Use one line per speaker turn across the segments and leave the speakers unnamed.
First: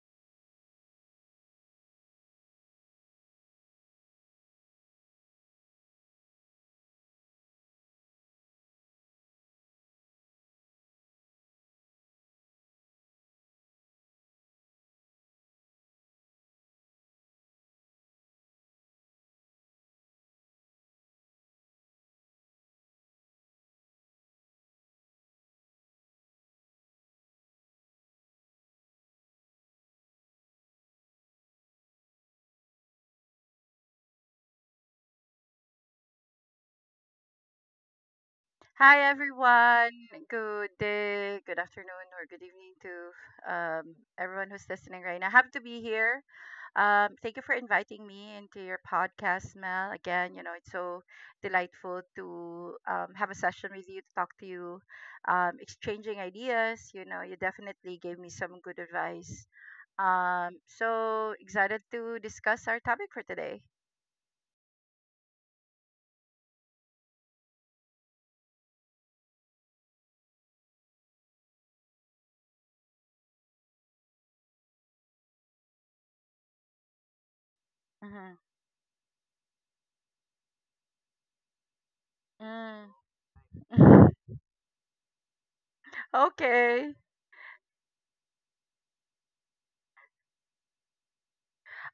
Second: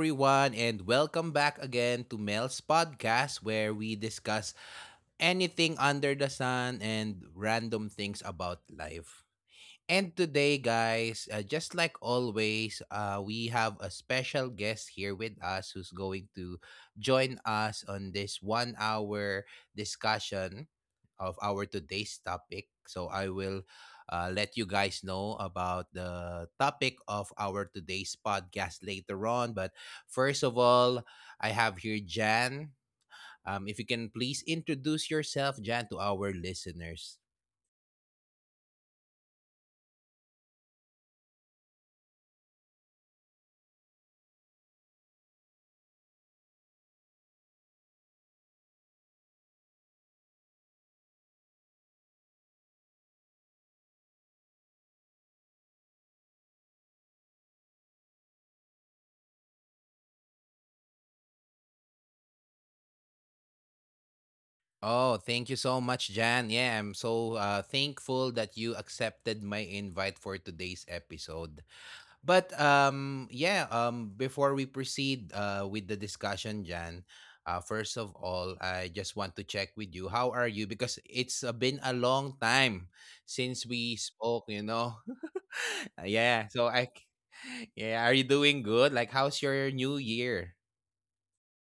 everyone, and welcome back again to Mel's podcast where we discuss anything under the sun and random things about life. And today, guys, just like always, we have a special guest here with us who's going to join us on this 1 hour discussion of our today's topic. So I will let you guys know about the topic of our today's podcast later on. But first of all, I have here Jan. If you can please introduce yourself, Jan, to our listeners.
Hi everyone. Good day, good afternoon, or good evening to everyone who's listening right now. Happy to be here. Thank you for inviting me into your podcast, Mel. Again, you know it's so delightful to have a session with you, to talk to you, exchanging ideas. You know, you definitely gave me some good advice. So excited to discuss our topic for today.
Oh, thank you so much, Jan. Yeah, I'm so thankful that you accepted my invite for today's episode. But before we proceed with the discussion, Jan, first
Mm-hmm.
of all, I just want to check with you. How are you? Because it's been a long
Mm.
time since we spoke. You know, yeah.
Okay.
Yeah, are you doing good? Like, how's your new year?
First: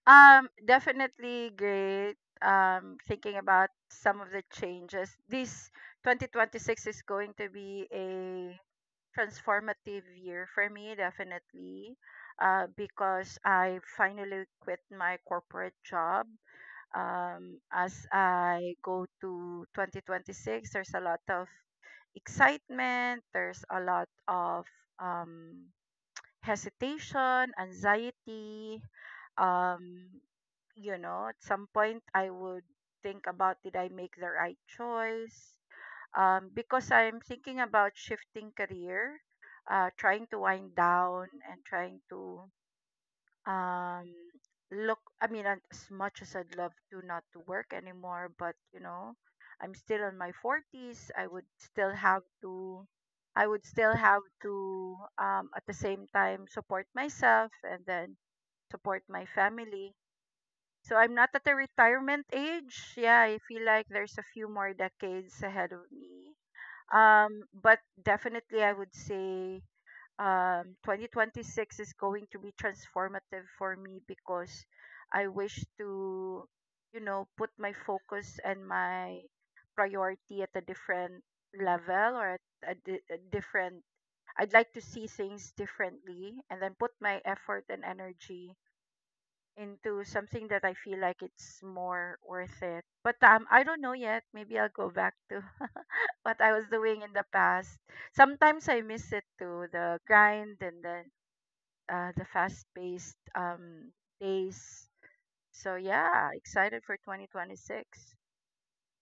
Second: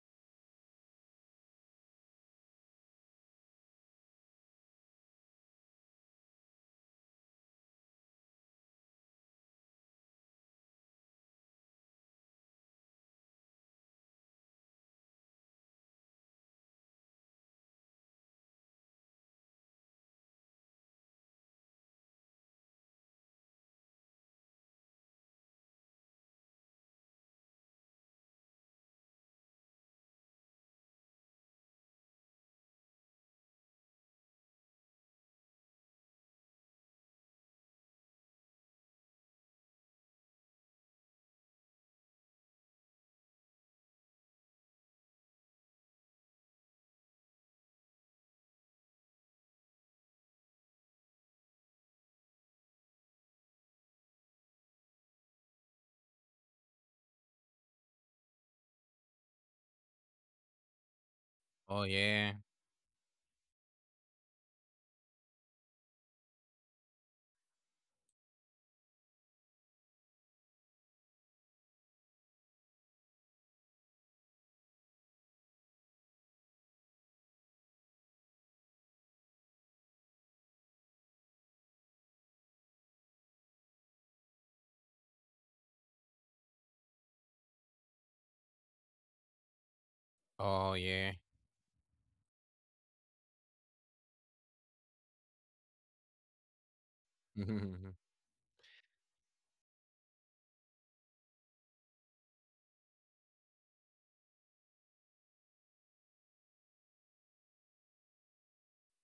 Definitely great. Thinking about some of the changes. This 2026 is going to be a transformative year for me, definitely, because I finally quit my corporate job. As I go to 2026, there's a lot of excitement, there's a lot of um, hesitation, anxiety, um at some point I would think about, did I make the right choice? Because I'm thinking about shifting career, trying to wind down and trying to um, look. I mean, as much as I'd love to not to work anymore, but I'm still in my 40s. I would still have to, at the same time, support myself and then support my family, so I'm not at a
Oh
retirement
yeah.
age. Yeah, I feel like there's a few more decades ahead of me. But definitely I would say 2026 is going to be transformative for me, because I wish to, put my focus and my priority at a different level, or at a, di- a different I'd like to see things differently and then put my effort and energy into something that
Oh
I feel
yeah.
like it's more worth it. But I don't know yet. Maybe I'll go back to what I was doing in the past. Sometimes I miss it too, the grind and then the fast-paced days. So yeah, excited for 2026.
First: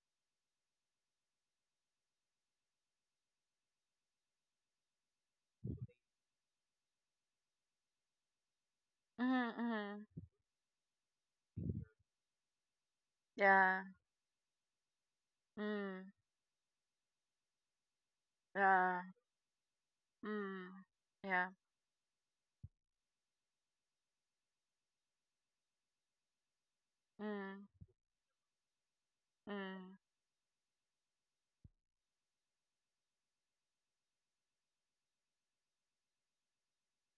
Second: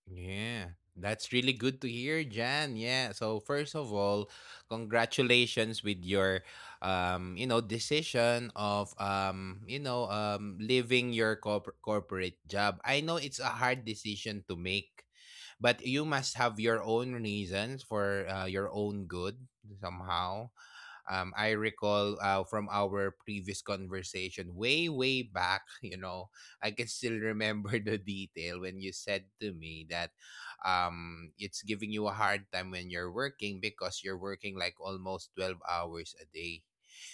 Yeah, that's really good to hear, Jan. Yeah. So first of all, congratulations with your decision of,
Mm-hmm, mm-hmm.
leaving your corporate job. I know it's a
Yeah.
hard decision to make, but you
Mm,
must have your own reasons for your
yeah.
own good somehow.
Mm, yeah.
I recall from our previous conversation way, way back, you know, I can still
Mm,
remember the detail when you said to me
mm.
that it's giving you a hard time when you're working because you're working like almost 12 hours a day.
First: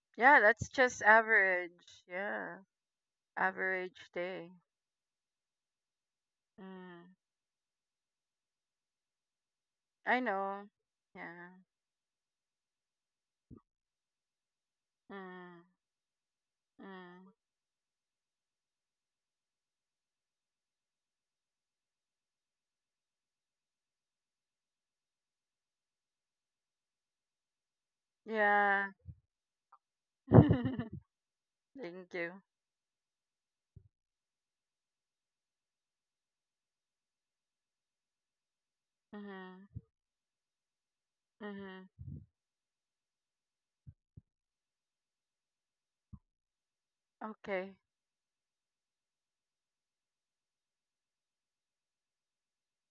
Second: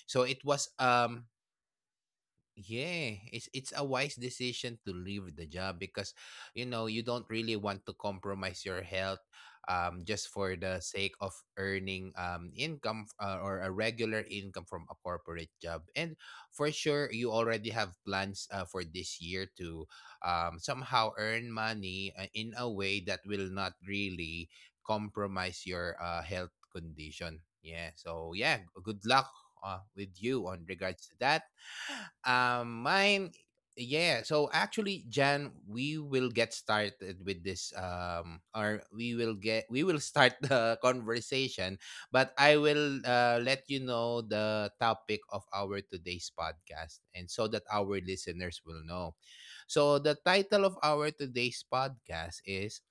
So
Yeah,
it
that's
was
just average. Yeah,
yeah, it's a
average
wise
day.
decision to leave the job because you know you
Mm.
don't really want to compromise your health
I
just for
know.
the sake of
Yeah.
earning income, or a regular income from a corporate
Mm.
job. And for sure
Mm.
you already have plans for this year to somehow earn money in a way that will not really compromise your health condition. Yeah. So yeah,
Yeah.
good luck with you on regards to that
Thank you.
um, mine, yeah. So actually, Jan, we will get started with this. Or
Mhm.
we will start the conversation.
Mhm.
But I will let you know the topic of our today's podcast, and so that
Okay.
our listeners will know. So the title of our today's podcast is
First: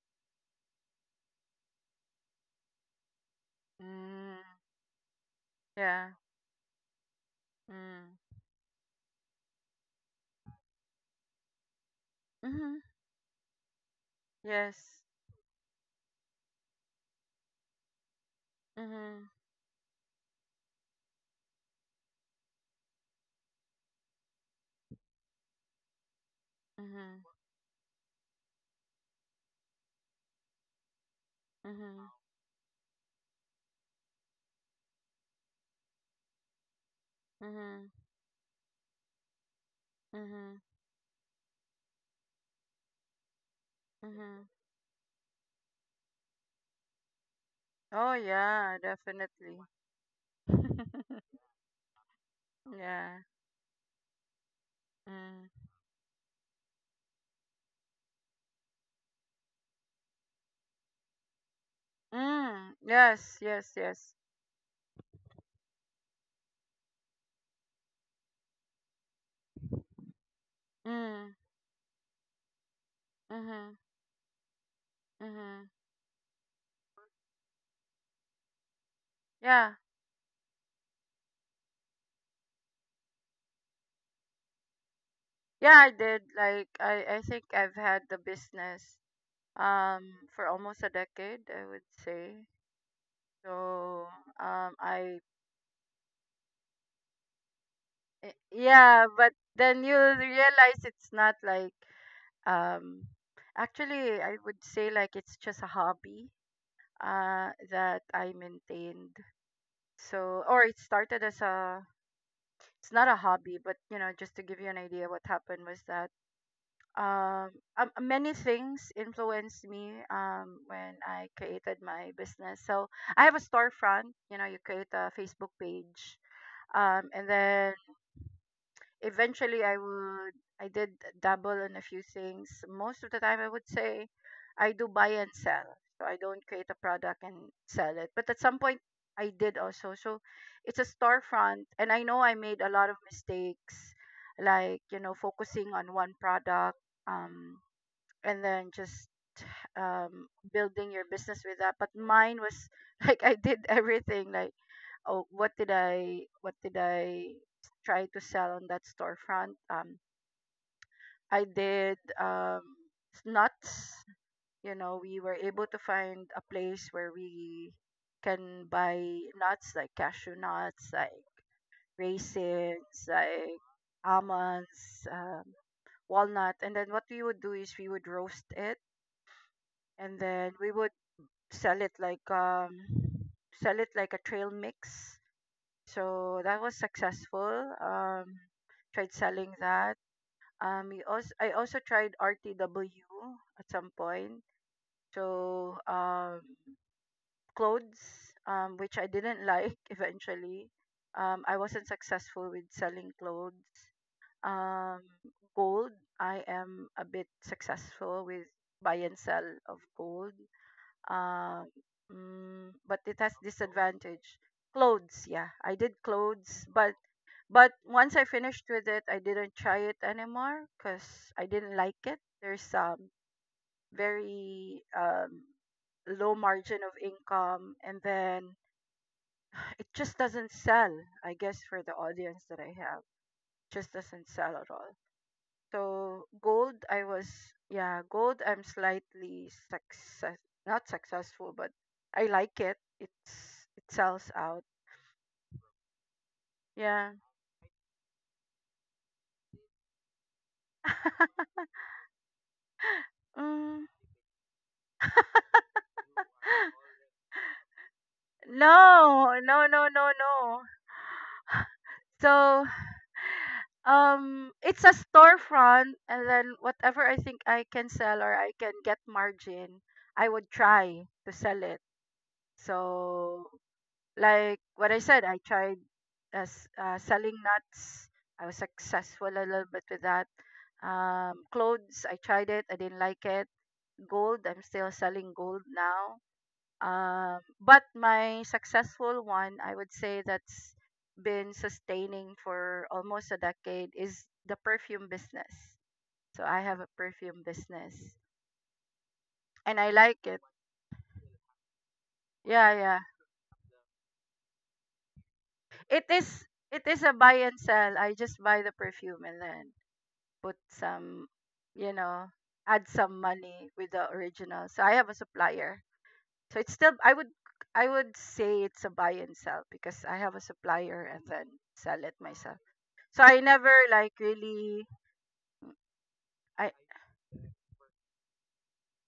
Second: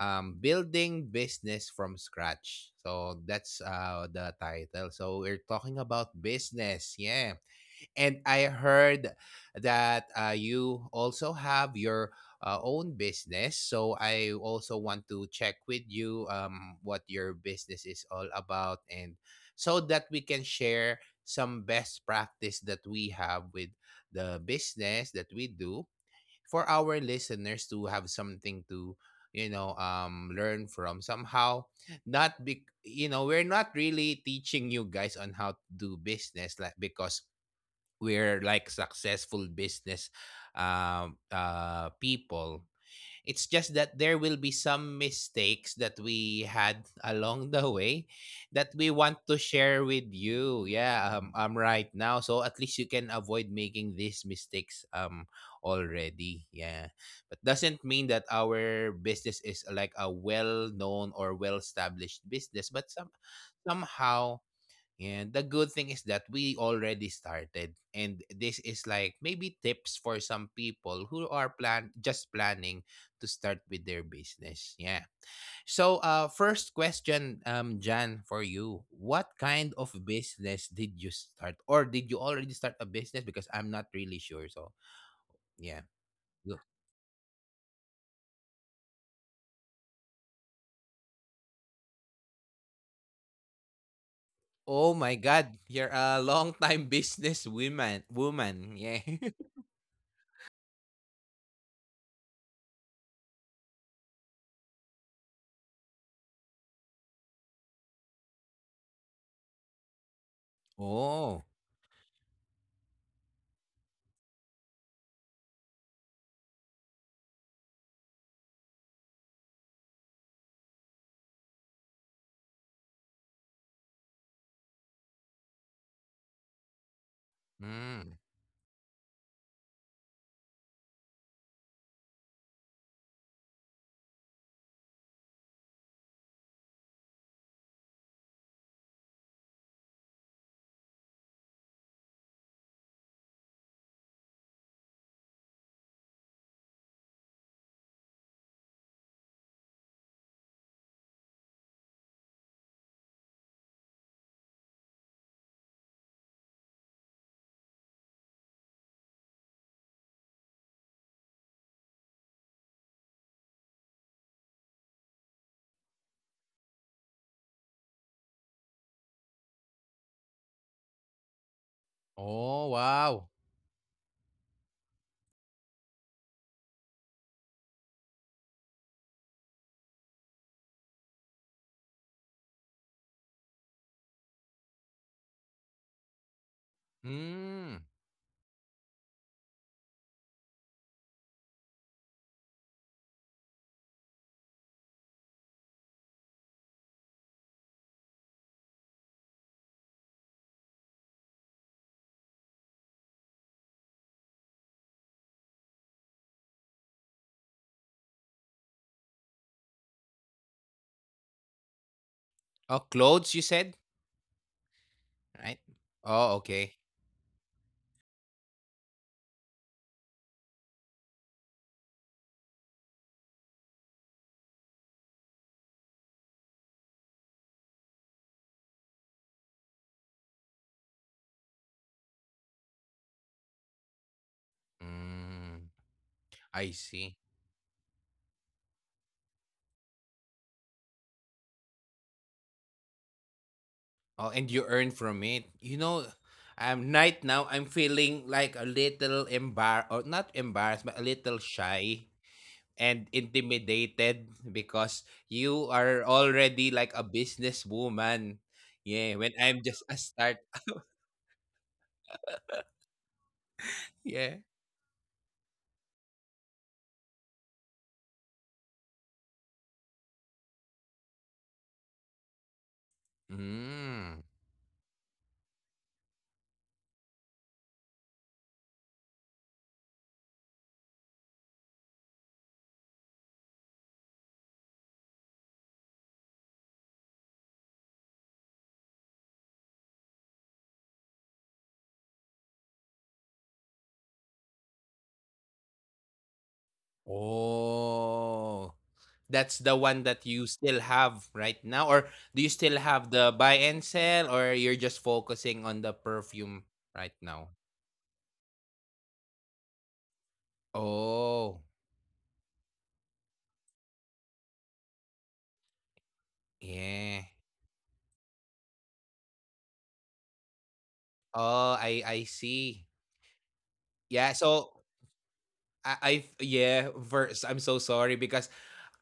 building business from scratch. So that's the
Mm.
title. So we're talking
Yeah.
about business. Yeah.
Mm.
And I heard that you also have your
Mhm.
own business. So I
Yes.
also want to check with you what your business is all about, and
Mhm.
so that we can share some best practice that we have with the business that we do for our
Mhm.
listeners to have something to you know learn from somehow,
Mhm.
not be, you know, we're not really teaching you guys on how to do business like because
Mhm.
we're like successful business
Mhm.
people. It's just that there will
Mhm.
be some mistakes that we had along the way
Oh
that
yeah,
we want to
definitely.
share with you yeah um, um right now, so at least you can
Yeah.
avoid making these mistakes
Mm.
already, yeah. But doesn't mean that our business is like a well known or well established business,
Mm.
but
Yes. Yes. Yes.
somehow. And the good thing is that we already started. And this is like maybe tips for some people who
Mm.
are plan just planning to start
Mhm.
with their business. Yeah.
Mhm.
So first question, Jan, for you. What kind
Yeah.
of business did you start? Or did you already start a business? Because I'm not really sure. So
Yeah,
yeah.
I did.
Go.
Like I think I've had the business for almost a decade, I would say. So um
Oh
i
my god, you're a long time business woman woman.
yeah,
Yeah.
but then you realize it's not like um actually, I would say, like, it's just a hobby that I maintained. So or it started as
Oh.
a it's not a hobby, but, you know, just to give you an idea, what happened was that um many things influenced me when I created my business. So I have a storefront, you create a Facebook page. And then
Mm.
eventually I did dabble in a few things. Most of the time I would say I do buy and sell. So I don't create a product and sell it. But at some point I did also. So it's a storefront, and I know I made a lot of mistakes, like, focusing on one product, um and then just um building your business with that. But mine was, like, I did everything, like, oh, what did I try to sell on that storefront? I did nuts. We were able to find a place where we can buy nuts, like cashew nuts, like
Oh
raisins,
wow.
like almonds, walnut, and then what we would do is we would roast it, and then we would sell it like um sell it like a trail mix. So that was successful.
Mm.
Tried selling that. We also I also tried RTW at some point. So clothes, which I didn't like eventually. I wasn't successful with selling clothes. Um, Gold, I am a bit successful with buy and sell of gold. Um,
Oh,
but it has
clothes you said,
disadvantage. Clothes, yeah,
right?
I did
Oh,
clothes,
okay.
but once I finished with it, I didn't try it anymore because I didn't like it. There's very low margin of income, and then it just doesn't sell. I guess for the audience that I have, just doesn't sell at all.
Mm,
So
I
gold, I
see.
was yeah, gold. I'm slightly success not successful, but I like it. It sells
Oh, and
out.
you earn from it. You know,
Yeah.
right now I'm feeling like a little embar or not embarrassed, but a little shy and
Mm.
intimidated because you are already like a businesswoman. Yeah,
No,
when
no,
I'm
no,
just a
no,
start.
no. So
Yeah.
it's a storefront, and then whatever I think I can sell or I can get margin, I would try to sell it. So
Mm.
like what I said, I tried, as selling nuts. I was successful a little bit with that. Clothes, I tried it. I didn't like it. Gold, I'm still selling gold now. But my successful one, I would say, that's been sustaining for almost a decade, is the perfume business. So I have a perfume business
Oh, that's the
and I
one
like
that
it.
you still have right now, or do you
Yeah,
still
yeah.
have the buy and sell, or you're just focusing on the
It is
perfume
it is a
right
buy
now?
and sell. I just buy the perfume and then put some,
Oh,
you know, add some money with the original. So I have a supplier. So it's still, I
yeah.
would I would say, it's a buy and sell because I have a supplier and then
Oh,
sell it
I
myself.
see.
So I never, like,
Yeah, so
really.
I
I,
yeah, verse I'm so sorry because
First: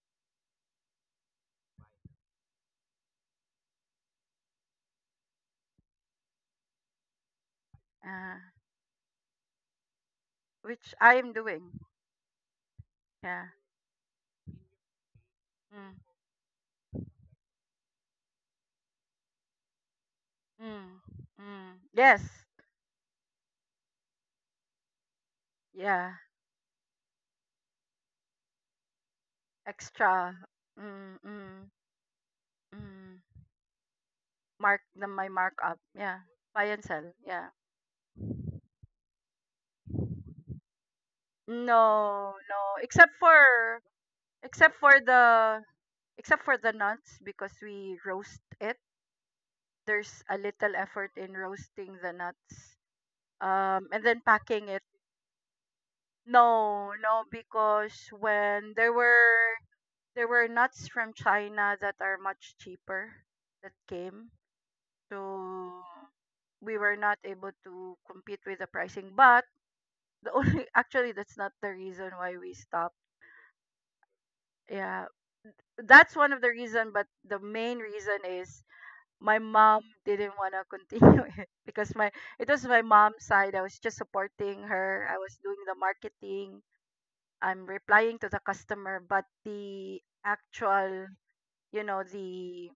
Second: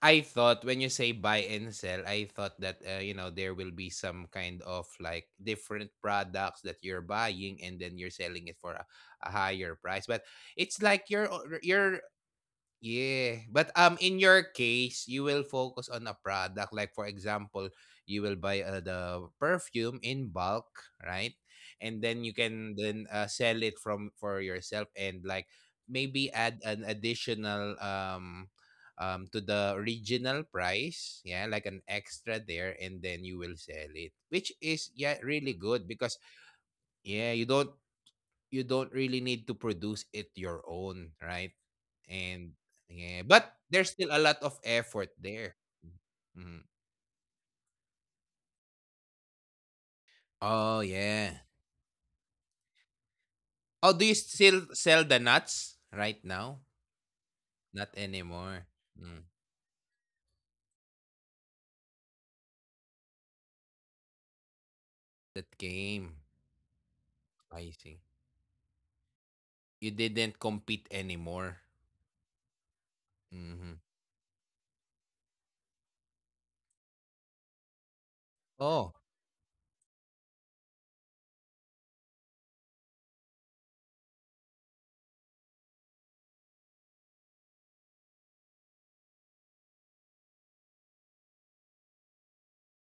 I thought when you say buy and sell, I thought that you know there will be some kind of like different products that you're buying and then you're selling
uh,
it for a higher price. But it's
which
like
I
you're
am
al-
doing.
you're yeah,
Yeah.
but in your case, you will focus
Mm,
on a product. Like for example, you will buy the perfume in bulk,
mm,
right?
mm.
And then
Yes.
you can then sell it from for yourself and like
Yeah.
maybe add an additional to the original
Extra.
price,
Mm,
yeah, like
mm,
an extra there, and then
mm.
you will sell it, which
Mark
is
the
yeah
my
really
markup.
good because
Yeah. Buy and sell.
yeah you
Yeah.
don't, you don't really need to produce it your own, right?
No,
And
no. Except
yeah, but
for.
there's still a lot of
Except for
effort there.
the except
Mhm.
for the nuts, because we roast it. There's a
Oh
little effort
yeah.
in roasting the nuts.
Oh, do
And
you
then
still
packing it.
sell the nuts right now?
No, no,
Not
because
anymore.
when
Mm.
there were nuts from China that are much cheaper that came.
That
So
game.
we were not able
I see.
to compete with the pricing, but
You didn't
the only
compete
actually, that's
anymore.
not the reason why we stopped.
Hmm.
Yeah, that's one of the reason, but the main reason is
Oh.
my mom didn't want to continue it, because my it was my mom's side. I was just supporting her. I was doing the marketing. I'm replying to the customer, but the actual, you know,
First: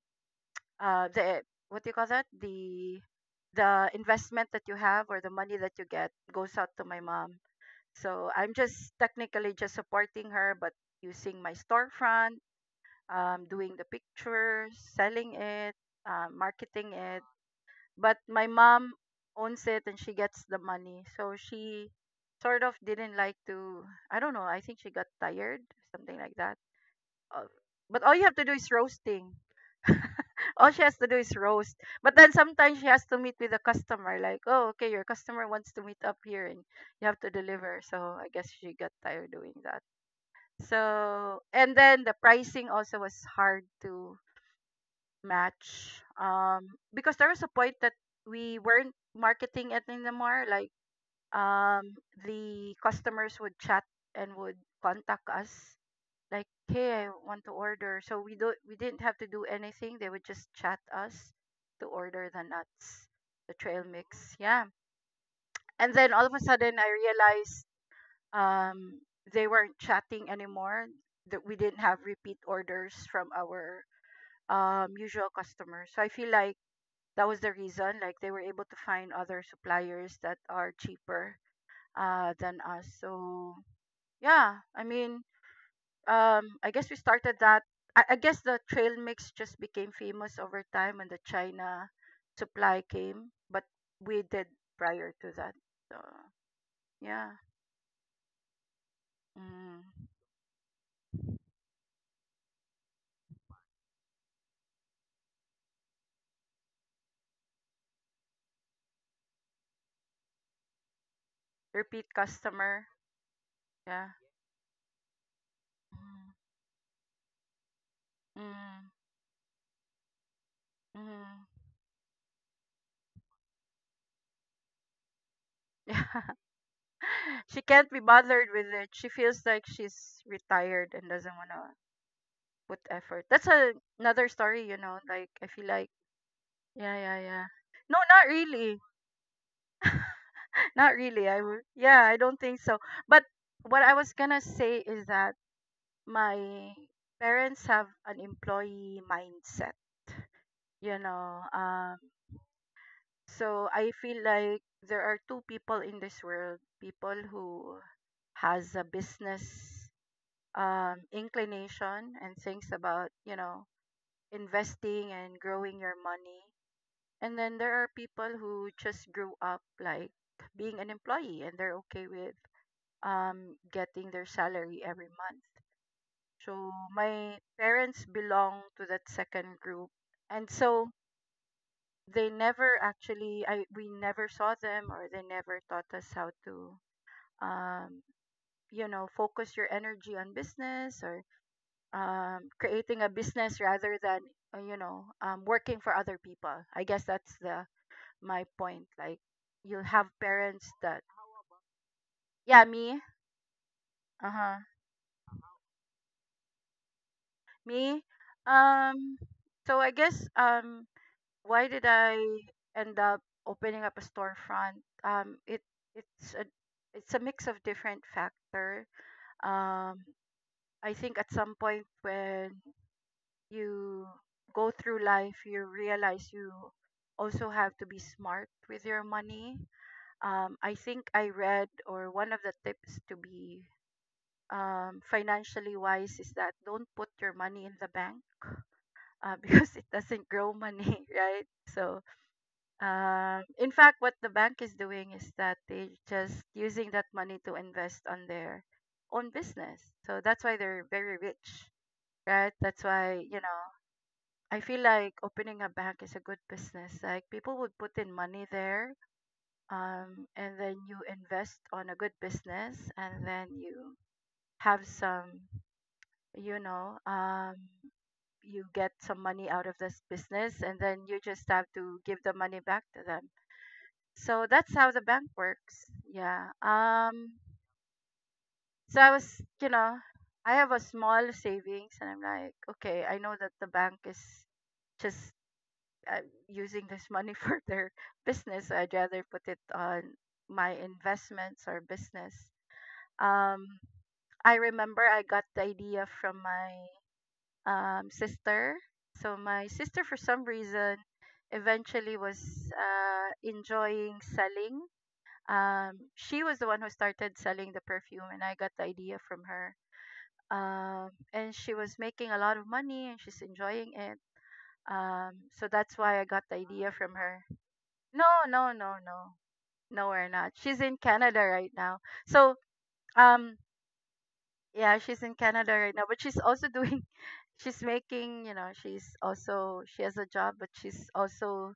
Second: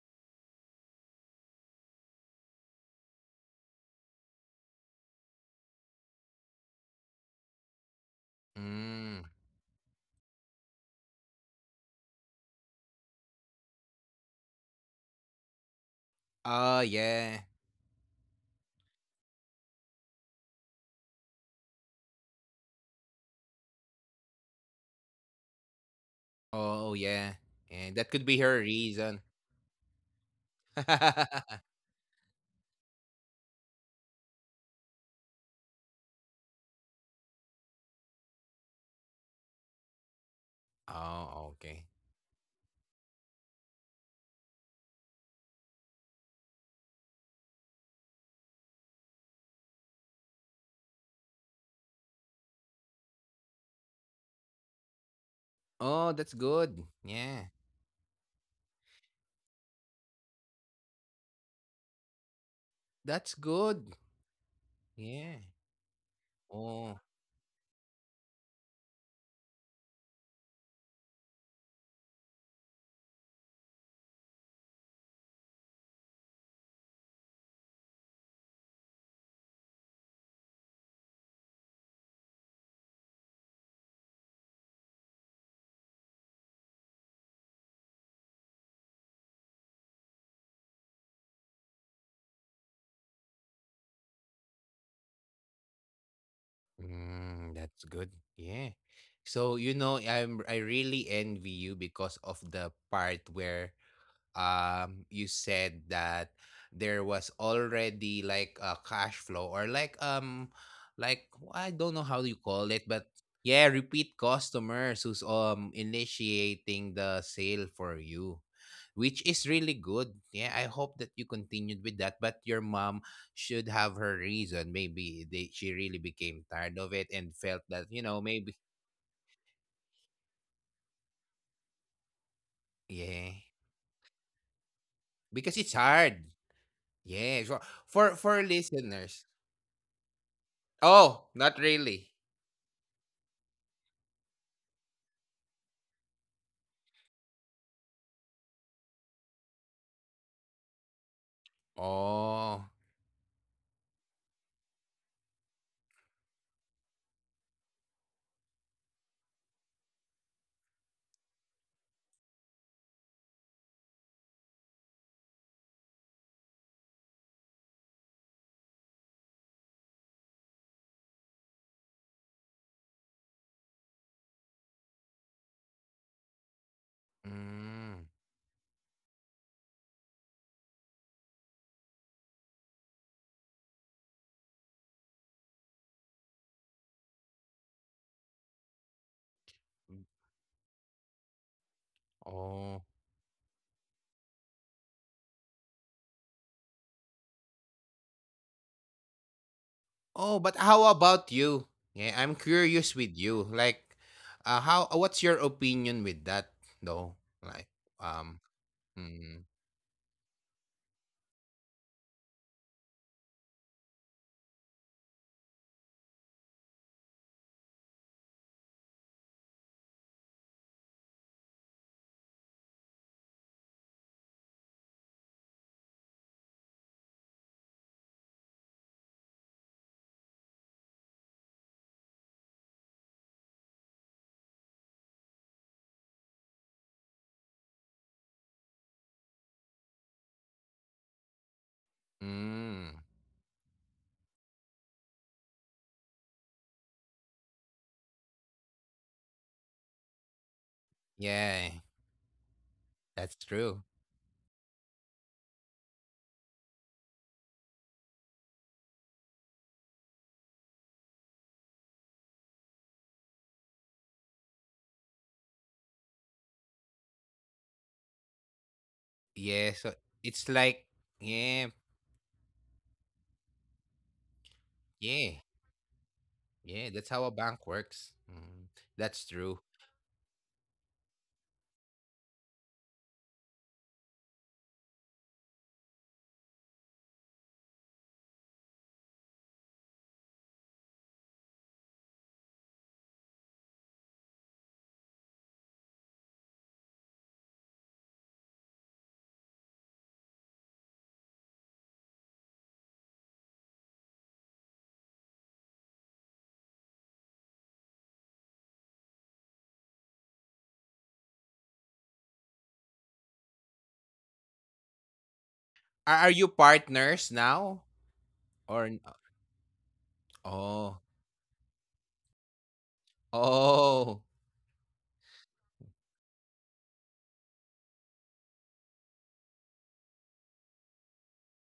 the what do you call that? The investment that you have, or the money that you get, goes out to my mom. So I'm just
Mm.
technically just supporting her, but using my storefront, doing the pictures, selling it,
Oh
marketing it,
yeah.
but my mom owns it and she gets the money. So she sort of didn't like to, I don't know, I think she got tired, something like that.
Oh yeah.
Uh,
And
But
that
all
could
you have
be
to do
her
is
reason.
roasting. All she has to do is roast. But then sometimes she has to meet with a customer, like, oh, okay, your customer wants to meet up here and you have to deliver. So I guess she got tired doing that. So,
Oh
and
okay.
then the pricing also was hard to match, because there was a point that we weren't marketing it anymore, like, um the customers would chat and would contact us,
Oh, that's
like,
good.
hey, I
Yeah,
want to order. So we didn't have to do anything. They would just chat us to order the nuts,
that's
the trail
good.
mix, yeah.
Yeah.
And then, all of a sudden, I
Oh,
realized, um they weren't chatting anymore, that we didn't have repeat orders from our usual customers. So I feel like that was the reason, like, they were able to find other suppliers that are cheaper than us. So, yeah, I mean, I guess we started that. I guess the trail mix just became famous over time, when the China supply came, but we did prior to that. So, yeah.
mm, that's good. Yeah. So you know,
Mm.
I really envy you because of the part where you said that there was already like a cash flow or like like I don't know
Repeat
how you call it,
customer.
but yeah,
Yeah.
repeat customers who's
Mm.
initiating the sale for you,
Mm.
which is really good. Yeah, I hope that you
Mm.
continued with that, but your mom should have her reason. Maybe she really became
Yeah.
tired of it and felt
She
that
can't
you
be
know
bothered
maybe
with it. She feels like she's retired and doesn't want to put effort.
yeah
That's another story. Like, I
because it's
feel like,
hard
yeah, yeah,
yeah
yeah. No, not
for
really.
listeners.
Not
Oh,
really. I
not
would yeah,
really.
I don't think so. But what I was gonna say is that my parents have an employee mindset, you know. Um
Oh.
so I feel like there are two people in this world: people who has a business inclination and thinks about, investing and growing your money; and then there are people who just grew up like being an employee, and they're okay with getting their salary every month. So my
Mm.
parents belong to that second group. And so they never actually I we never saw them, or they never taught us how to um focus your energy on business, or
Oh.
creating a business rather than working for other people. I guess that's the my point. Like, you'll have
Oh, but
parents
how
that.
about you? Yeah, I'm
Yeah,
curious
me.
with you. Like,
Uh-huh.
how? What's your opinion with that, though? Like,
Me.
um,
Um
mm,
so I guess, why did I end up opening up a storefront? It's a it's a mix of different factor. Um I think at some point when you go through life, you realize you also have to be smart with your money. I think I read or one of the tips to be financially wise is that don't put your money in the bank, because it doesn't grow money, right? So,
mm,
in fact, what the bank is doing is that they just using that money to invest on their own business. So that's why they're very
yeah,
rich, right? That's
that's
why,
true.
I feel like opening a bank is a good business. Like, people would put in money there, and then you invest on a good business, and then you have some, you know um you get some money
Yeah,
out of
so
this
it's
business,
like,
and then you just
yeah,
have to give the money back to them. So that's how the bank
yeah,
works, yeah.
yeah. That's how a bank works. Mm,
So I
that's
was,
true.
I have a small savings, and I'm like, okay, I know that the bank is just uh, using this money for their business. I'd rather put it on my investments or business. um I remember I got the idea from my sister. So my sister, for some reason, eventually was enjoying selling. She was the one who started selling the perfume, and I got the idea from her. And she was making a lot of money, and she's enjoying it. Um, so that's why I
Are
got
you
the idea from
partners
her.
now
No, no,
or?
no, no, no, we're not. She's in
Oh,
Canada right now. So, um,
oh,
yeah, she's in Canada right now, but she's also doing she's making, she's also, she has a job, but she's also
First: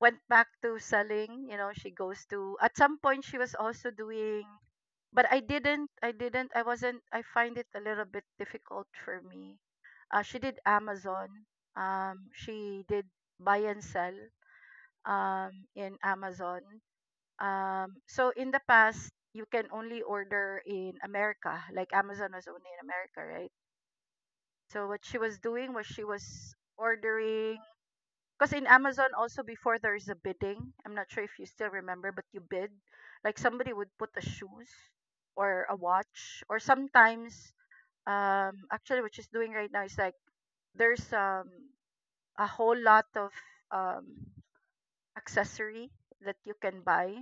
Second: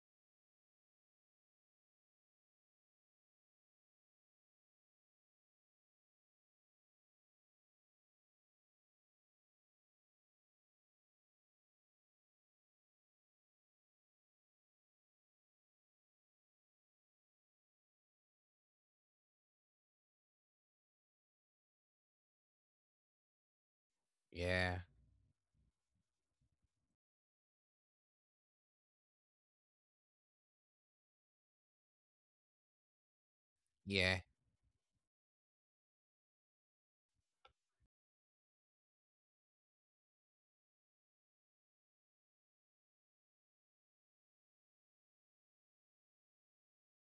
went back to selling, she goes to, at some point she was also doing, but I didn't I didn't I wasn't I find it a little bit difficult for me. She did Amazon. She did buy and sell in Amazon. So in the past, you can only order in America, like Amazon was only in America, right?
yeah.
So what she was doing was she was ordering, because in Amazon also before, there is a bidding. I'm not sure if you still remember, but you bid. Like, somebody would put a
Yeah.
shoes or a watch, or sometimes, actually, what she's doing right now is like, there's a whole lot of um accessory that you can buy,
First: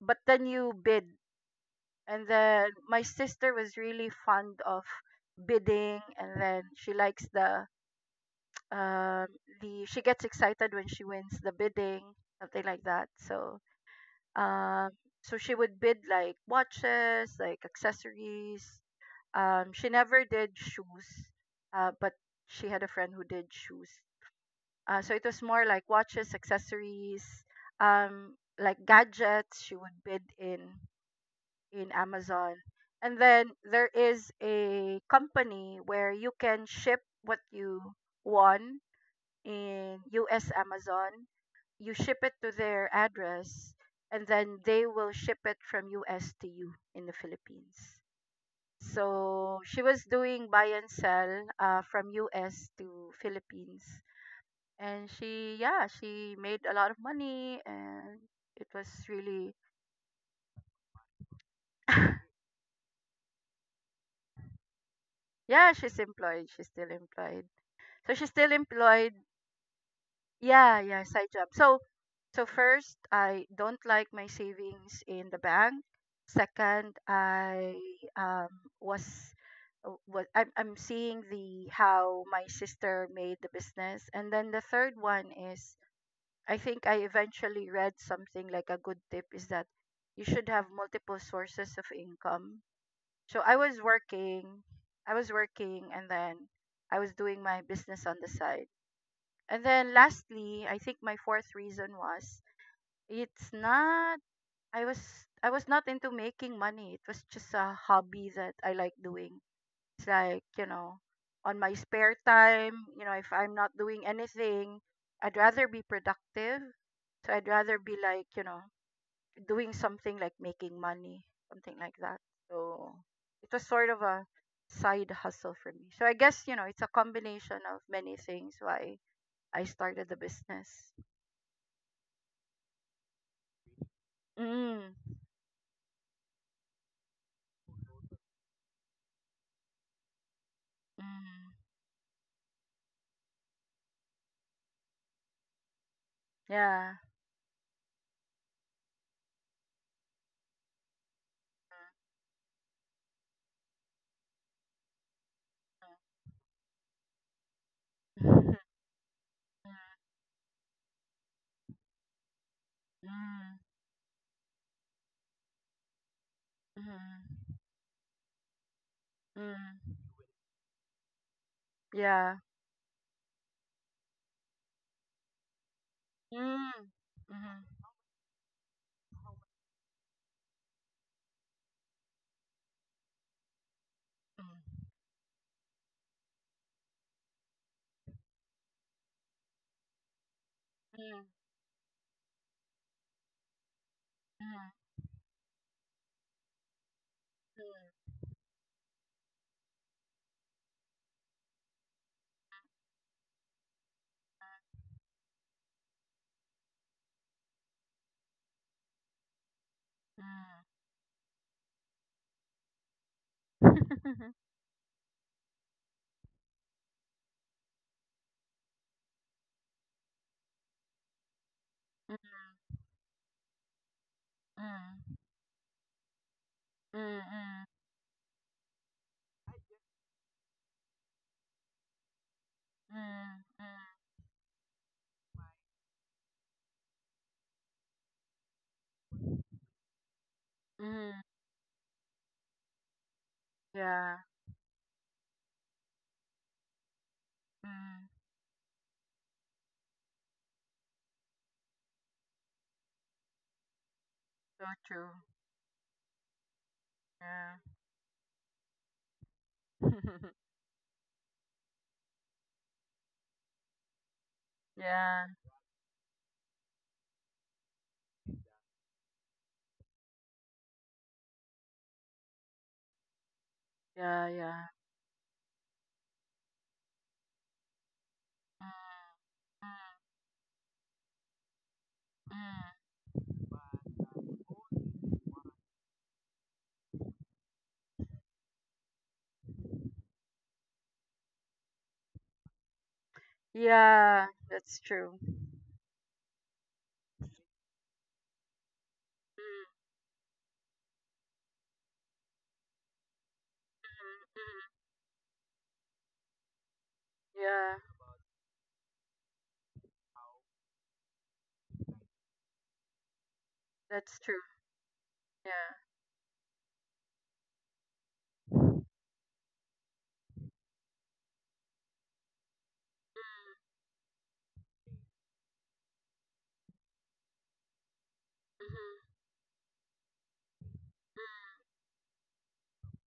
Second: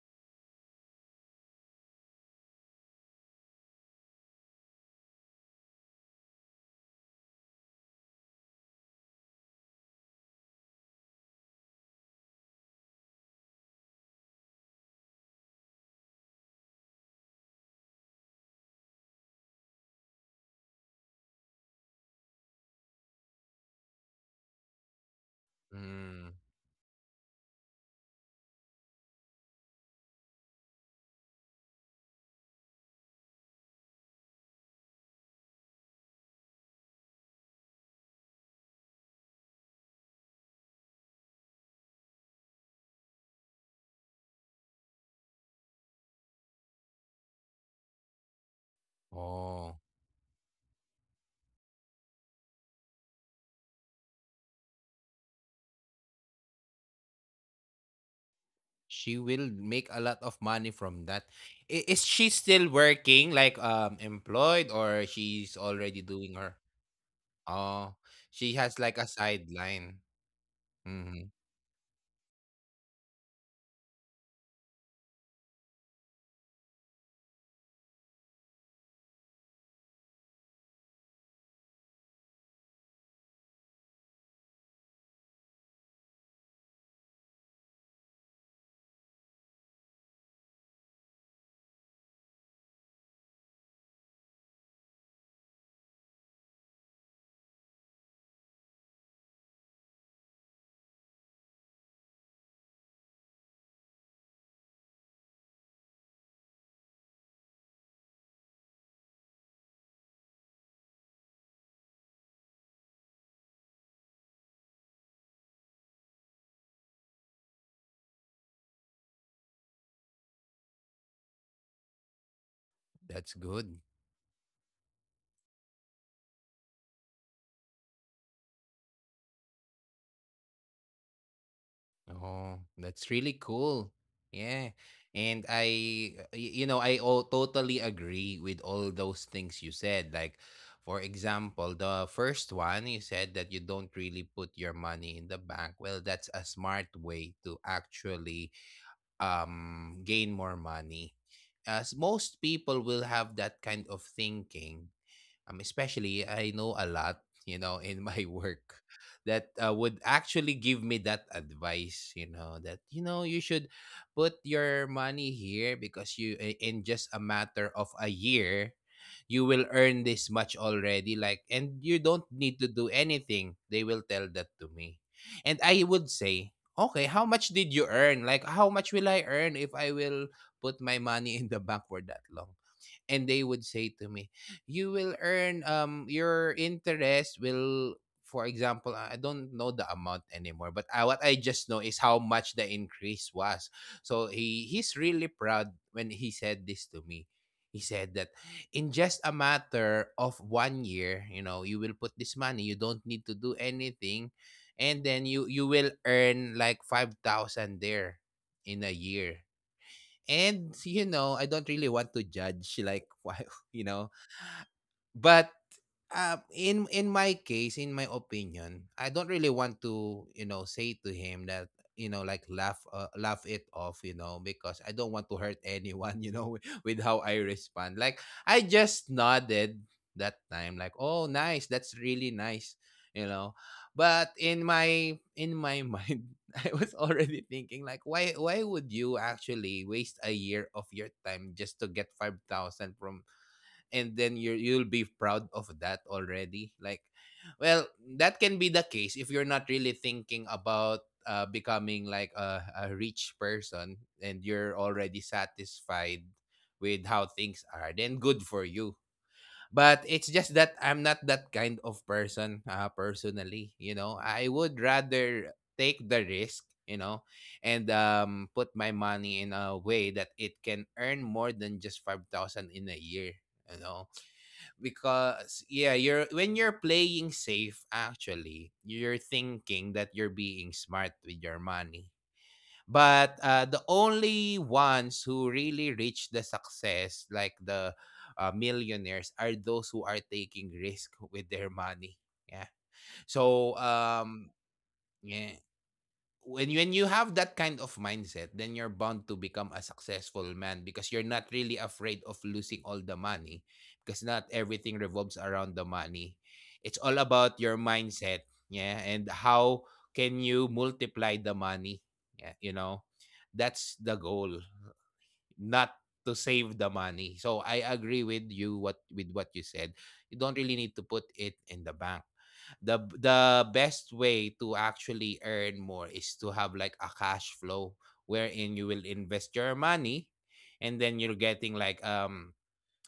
but then you bid. And then my sister was really fond of bidding, and then she likes the, um she gets excited when she wins the bidding, something like that. So, um so she would bid like watches, like accessories. She never did shoes, but she had a friend who did shoes. So it was more like watches,
Mm.
accessories, um like gadgets. She would bid in Amazon. And then there is a company where you can ship what you want in US Amazon. You ship it to their address, and then they will ship it from US to you in the Philippines. So she
Oh,
was doing buy and sell, from US to Philippines. And she, yeah, she made a lot of money, and it was
she
really,
will make a lot of money from that. Is she still working, like employed, or she's
yeah, she's
already doing
employed.
her?
She's still employed.
Oh,
So she's still
she has like a
employed.
sideline.
Yeah, yeah, side
Mm-hmm.
job. So, so first, I don't like my savings in the bank. Second, I, um, was, I'm seeing the how my sister made the business, and then the third one is, I think I eventually read something like, a good tip is that you should have multiple sources of income. So I was working, and then I was doing my business on the side. And then lastly, I think my fourth reason was, it's not, I was I was not into making money. It was just a hobby that I like doing. It's like, on my spare time, if I'm not doing anything, I'd rather be productive. So I'd rather be like, doing something like making money, something like that. So
That's
it was
good.
sort of a side hustle for me. So I guess, it's a combination of many things why I started the business.
Oh, that's really cool. Yeah.
Mm,
And you know, I all totally agree with all those things you said. Like, for
mm,
example, the first one, you said that you don't really put your money in the bank. Well, that's a smart
yeah.
way to actually gain more money. As most people will have that kind of thinking especially I know a lot, you know, in my work that would actually give me that advice, you know, that, you know, you
Mm,
should put your money here because in just
mhm,
a matter of a year, you will
mm,
earn this much already. Like, and you don't
yeah.
need to do anything. They will tell that to me. And I would say,
Mm,
okay, how much
mhm,
did you earn? Like, how much will I earn if I will put my money in the bank for that long? And they would say to me
mm,
you will earn your interest will, for example, I don't know the amount anymore, but
mm,
what I just know is how much the increase was. So
mm,
he's really proud when he said this to me.
mm,
He said that in just a matter of 1 year, you know, you will put this money, you don't need to do anything, and then you will earn like 5,000 there in a year.
mm.
And you know, I don't really want to judge like why you know. But, in my case, in my opinion, I don't really want to, you know, say to him that, you know, like laugh it off, you know, because I
Mm,
don't want to hurt anyone, you know, with
mm,
how I
mm,
respond. Like I just nodded that time like, "Oh, nice. That's really nice." You
mm,
know.
mm,
But in my mind, I was already thinking like, why would you actually waste a year of your
mm,
time just to get 5,000 from?
yeah.
And then you'll be proud of that already. Like, well,
Mm,
that can be the case if you're not really thinking about becoming like a rich person and
so
you're
true.
already satisfied with how
Yeah.
things are, then good for you. But it's just that I'm not that kind of person, personally. You know, I would
Yeah,
rather take the risk, you know, and put my money in a way that it can earn more than just 5,000 in a year, you know.
yeah, yeah.
Because yeah, you're, when you're playing safe,
Mm,
actually you're
mm,
thinking that you're being smart with your money,
mm.
but the only ones who really reach the success like the millionaires are those who are taking risk with their money. Yeah. so
Yeah,
um
that's true.
yeah when when you have that kind of mindset, then you're bound to
Mm,
become a successful man because you're not really afraid of losing all the money, because
mm,
not
mm.
everything revolves around the money. It's all about
Yeah,
your mindset, yeah, and how can you multiply the money? Yeah, you know, that's the
that's true.
goal,
Yeah.
not to save the money. So I agree with you what with what you said. You don't really need to put it in the bank. The
Mm,
best way to actually earn more is to have like a cash flow wherein you will invest your money, and then
mhm,
you're getting like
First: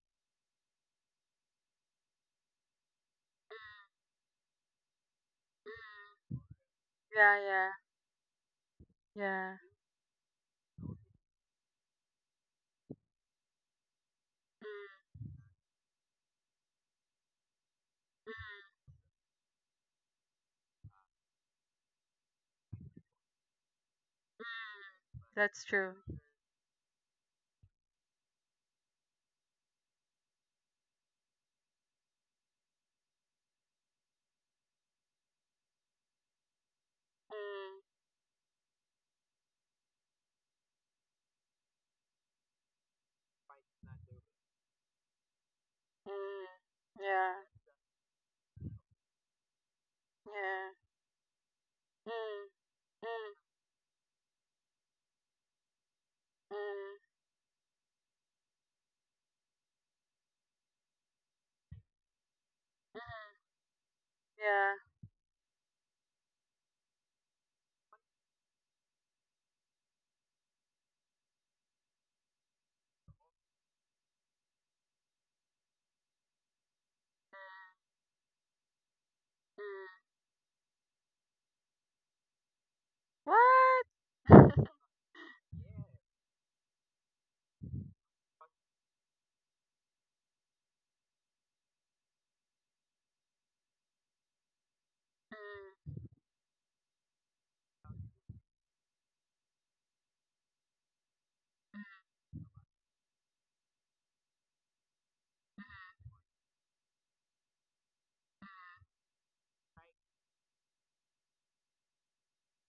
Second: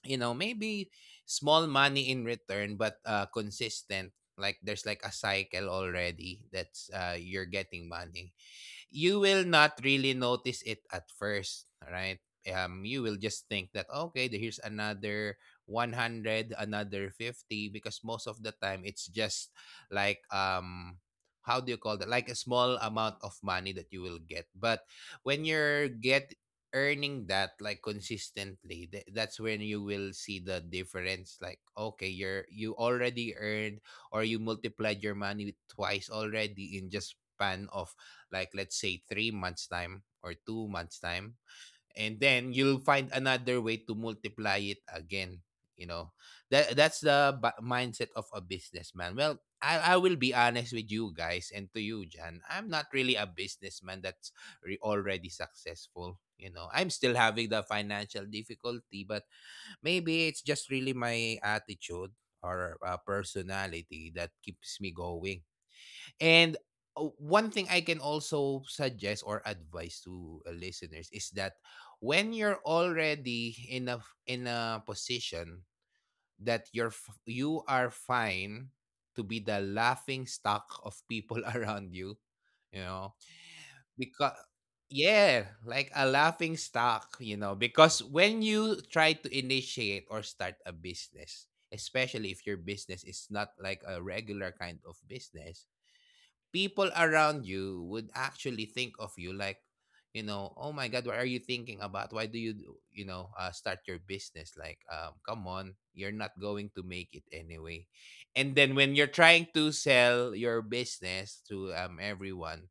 you know, maybe small money in return, but
mm.
consistent. Like there's like a cycle
Mm,
already, that's
yeah,
you're
yeah,
getting money. You will
yeah.
not really notice it at first, right? You will just think that okay, here's
Mm,
another 100, another 50, because most
mm,
of the time it's just like how do you call that? Like a small amount of money that you will get. But
mm.
when
That's
you're
true.
get earning that like consistently, that's when you will see the difference, like okay, you already earned, or you multiplied your money twice already in just span
Mm,
of like let's say three months time or two months time, and then you'll find another way to multiply it again, you know.
mm.
that that's
Yeah,
the ba- mindset of a businessman. Well, I will be
yeah.
honest with you guys, and to you, Jan,
Mm,
I'm not really a
mm,
businessman that's already successful, you know.
mm,
I'm still having the financial difficulty, but maybe it's just really my attitude or
mm.
personality that
Yeah.
keeps me going. And one thing I can also suggest or advise to listeners is that when you're already in a position that you are fine to be the
Mm.
laughing stock of people around you, you know. Because
What?
yeah, like a laughing stock, you know, because when you try to initiate or start a business, especially if your business is not like a regular kind of business,
Mm,
people around you would actually think of you like, you know, oh my God, what are you thinking about? Why do you, you know, start your business? Like, come on, you're not going to make it anyway. And then when you're trying to sell your business to everyone,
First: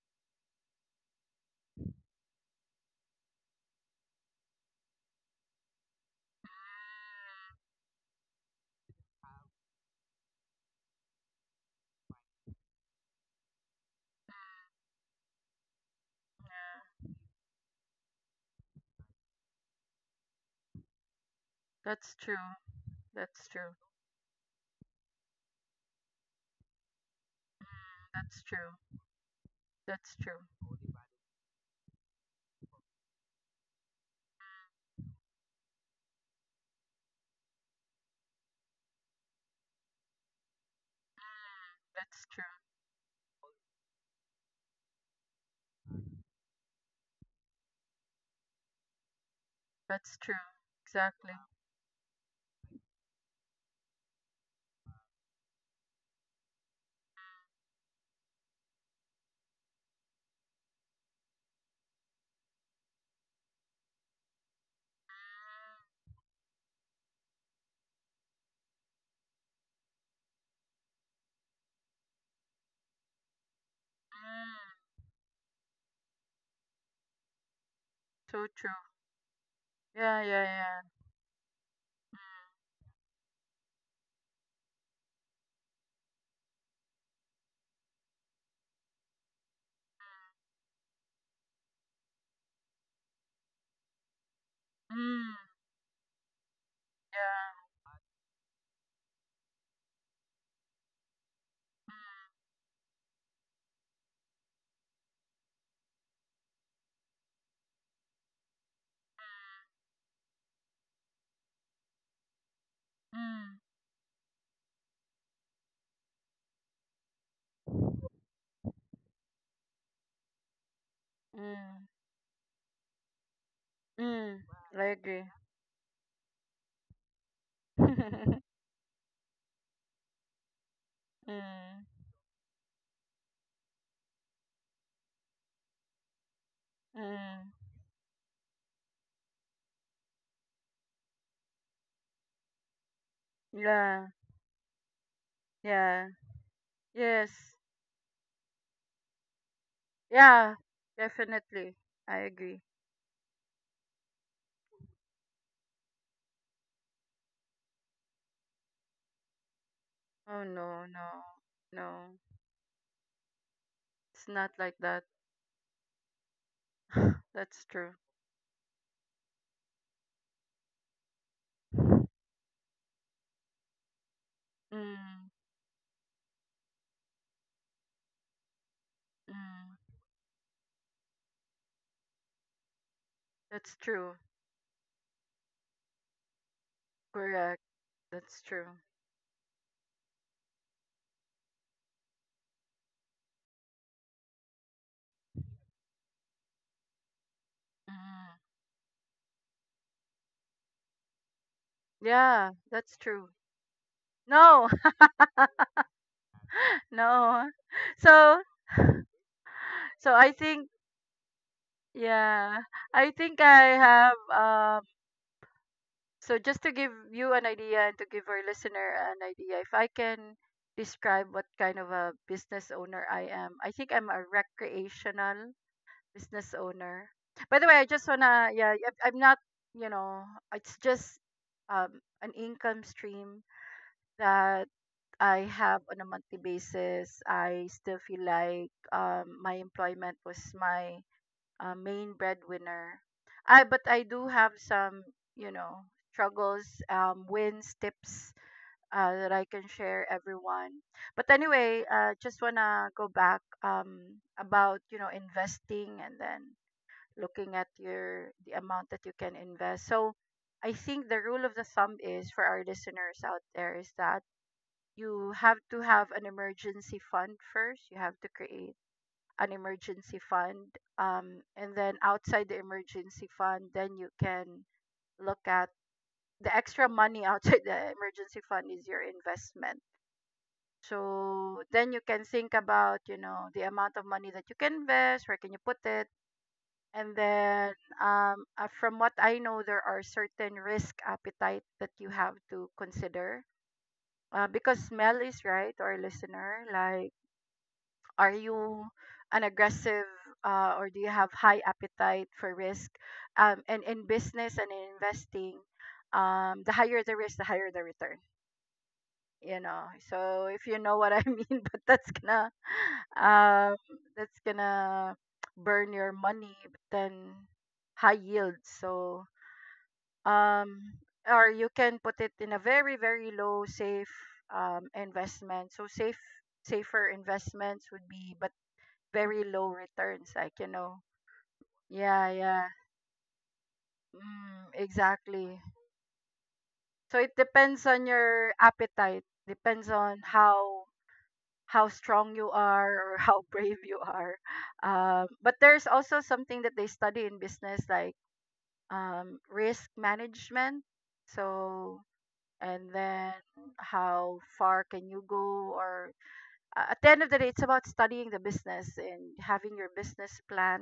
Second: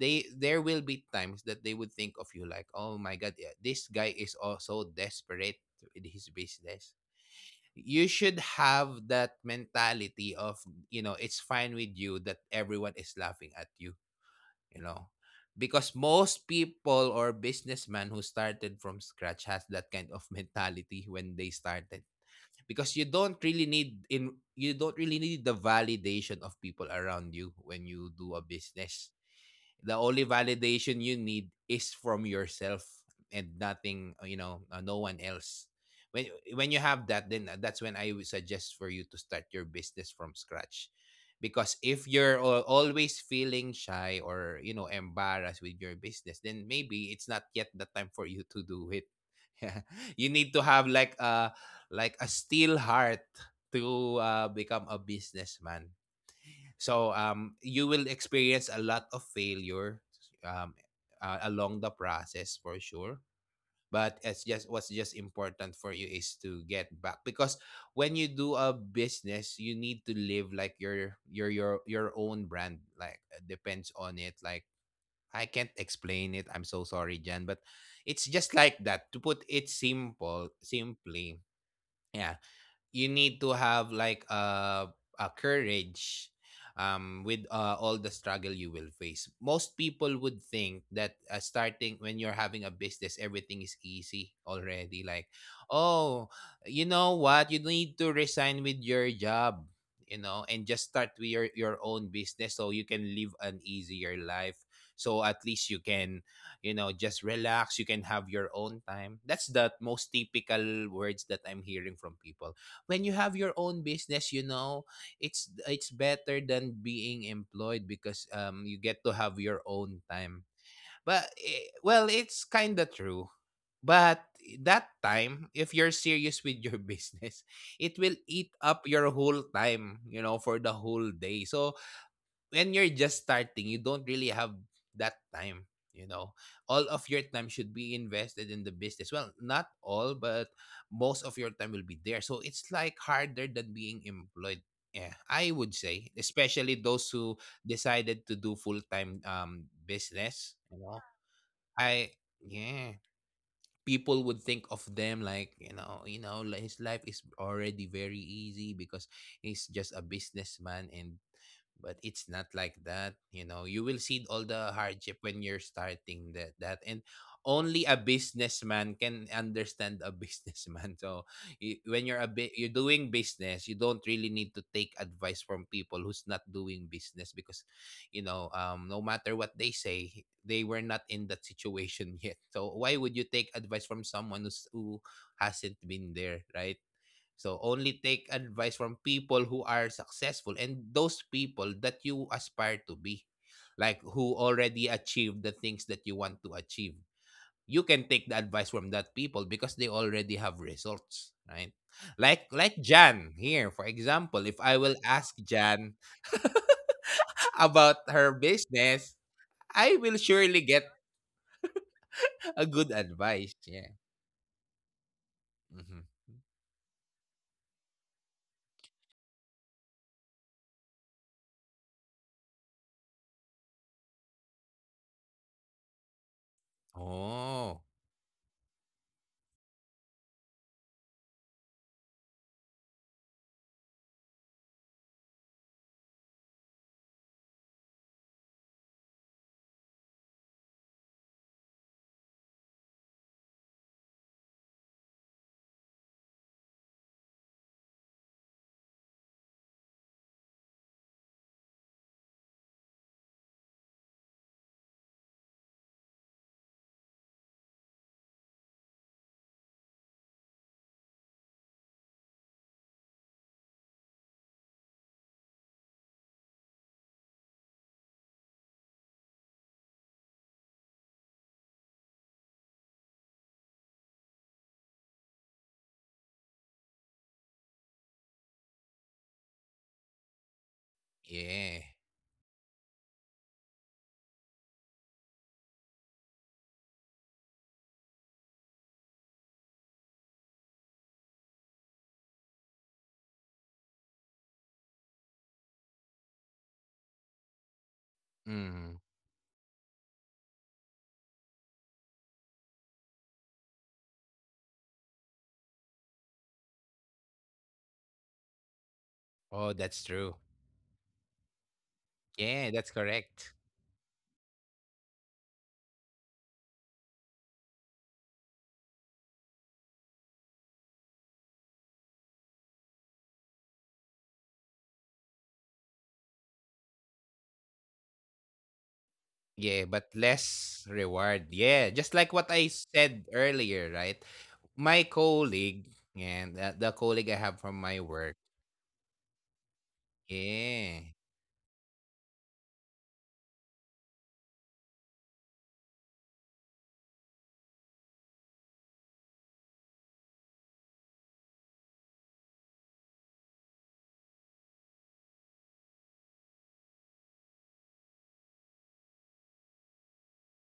they there will be times that they would think of you like, oh my God, yeah, this guy is also desperate in his business. You should have that mentality of, you know, it's fine with you that everyone is laughing at you, you know. Because most people or businessmen who started from scratch has that kind of mentality when they started.
that's true.
Because
That's true.
you don't really need the validation of people around you
Mm,
when you do
that's
a
true.
business. The
That's
only
true.
validation you need is from yourself, and nothing, you know, no one else. When when you have that, then that's when I would suggest for you to start your business from scratch. Because if
That's true.
you're always feeling shy or, you know, embarrassed with your business, then maybe it's not yet the time for you to do it. Yeah.
That's
You
true.
need to have like
Exactly.
a, like a steel heart to become a businessman. So you will experience a lot of failure, um, along the process for sure. But it's just what's just important for you is to get back. Because when you do a business, you need to live like your own brand. Like, depends on it. Like,
Mm,
I can't explain it. I'm so sorry, Jan, but it's
so
just
true.
like that. To put it
Yeah, yeah,
simple,
yeah.
simply, yeah, you need to have like a courage, with all the struggle you will face. Most people would think that starting when you're having a business, everything is easy
Mm, mm,
already. Like,
mm,
oh, you know what? You need to resign with your job, you know, and just start with your
yeah.
own business so you can live an easier life. So at least you can, you know, just relax. You can have your own time. That's the most typical words that I'm hearing from people. When you
Mm,
have your
mm.
own business, you know, it's better than being employed,
Mm,
because you get to have your own time. But eh, well, it's kind of true. But
mm,
eh,
I
that
agree.
time, if you're serious with your business, it will
Mm,
eat up your whole time, you know, for the whole day. So when you're just starting, you don't really have that time. You know, all of your
mm,
time should be invested in the business. Well, not all, but most of your time will be there. So it's like harder than
yeah,
being employed. Yeah, I would
yeah,
say, especially those
yes,
who decided to do full time
yeah,
business. You know,
definitely.
I,
I agree.
yeah, people would think of them like, you know, you know, like his life is already very easy because he's just a
Oh no,
businessman.
no,
And but
no,
it's not like that, you know. You will see
it's
all
not
the
like that.
hardship when you're starting. That that And
That's
only
true.
a businessman can understand a businessman. So you, when you're a bit you're doing business, you don't really need to take
Mm,
advice from people who's not doing business. Because, you know, no matter what
mm,
they say, they were not in that situation yet. So why would you take
that's
advice from
true.
someone who's, who hasn't been there, right?
Correct.
So only take
That's true.
advice from people who are successful and those people that you aspire to be, like who already achieved the things that you want to achieve. You can
Mm,
take the advice from that people because they already have results, right?
yeah,
Like
that's true.
Jan here, for example,
No,
if I will ask Jan
no.
about her
So,
business, I
so
will
I think,
surely get
yeah,
a good
I think I
advice. Yeah.
have,
Hmm.
so just to give you an idea and to give our listener an idea, if I can describe what kind of a business owner I am, I think I'm a recreational business owner. By the way, I
Oh,
just wanna, yeah, I'm not, you know, it's just an income stream that I have on a monthly basis. I still feel like my employment was my main breadwinner. I But I do have some, you know, struggles, wins, tips, that I can share everyone. But anyway, just wanna go back, about, you know, investing, and then looking at your the amount that you can invest. So I think the rule of the thumb is, for our listeners out there, is that you have to have an emergency fund first. You have to create an emergency fund, and then outside the emergency fund, then you can look at the extra money outside the emergency fund is your investment. So
yeah.
then you can think about, the amount of money that you can invest, where can you put it. And then, from what I know, there are certain risk appetite that you have to consider, because Mel is right. Our listener, like, are you
Mm.
an aggressive, or do you have high appetite for risk? And in business and in investing, the higher the risk, the higher the return. You
Oh,
know,
that's true.
so if you know what I mean. But
Yeah, that's correct.
um, that's gonna burn your money. But then high yield. So, um, or you can put it in a very very low safe investment. So safer investments would be, but very low
Yeah, but
returns, like, you
less
know.
reward. Yeah, just
Yeah,
like what
yeah.
I said earlier, right? My
Exactly.
colleague, and the
So
colleague
it
I have from
depends
my
on
work.
your appetite, depends on how
Yeah,
strong you are, or how brave you are. But there's also something that they study in business, like, risk management. So, and then how far can you go, or at the end of the day, it's about studying the business and having your business plan.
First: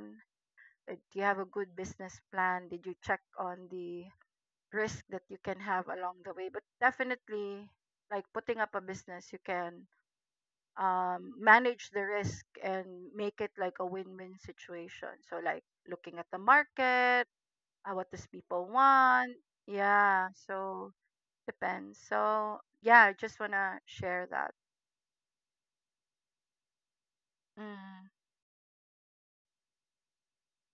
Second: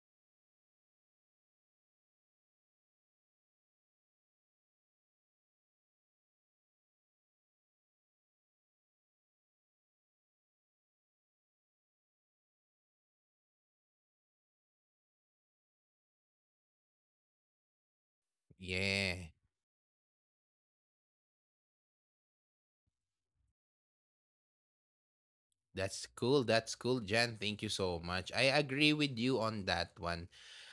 Do you have a good business plan? Did you check on the risk that you can have along the way? But definitely, like putting up a business, you can, manage the risk and make it like a win win situation. So, like, looking at the market, what does people
yeah.
want? Yeah, so depends. So, yeah, I just want to share that.
That's cool. That's cool, Jan. Thank you so
Mm,
much. I agree with you on that one.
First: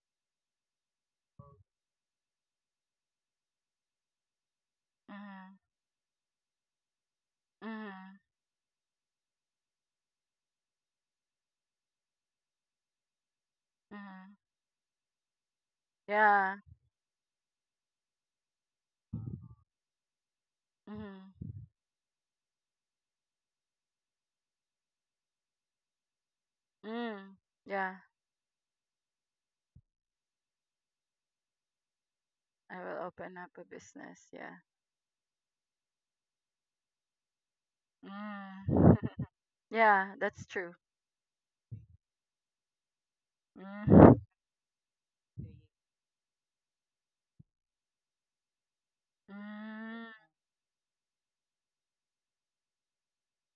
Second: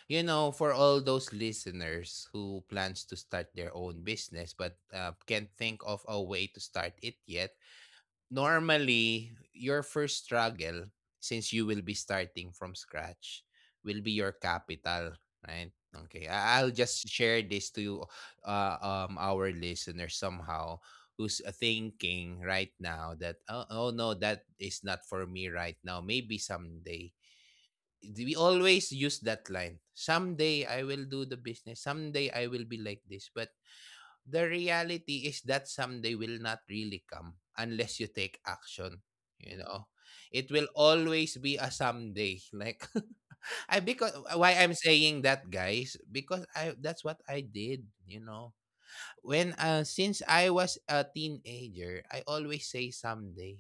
You know, for all those listeners who plans to start their own business but can't
mm,
think of a way to start it yet,
mm,
normally your first struggle, since you will be starting from scratch, will be your
mm,
capital, right? Okay,
yeah,
I'll just share this to our listeners somehow, who's
mm,
thinking right now that, oh, oh no, that is not for me right now, maybe someday.
mm, yeah.
We always use that line, someday I will do the business, someday I will be
I
like
will
this,
open
but
up a business.
the
Yeah.
reality is that someday will not really come unless you take
Mm.
action, you know.
Yeah, that's
It will
true.
always be a someday. Like, I because
Mm.
why I'm saying that, guys, because I that's what I did, you know. When
Mm.
since I was a teenager, I always say someday,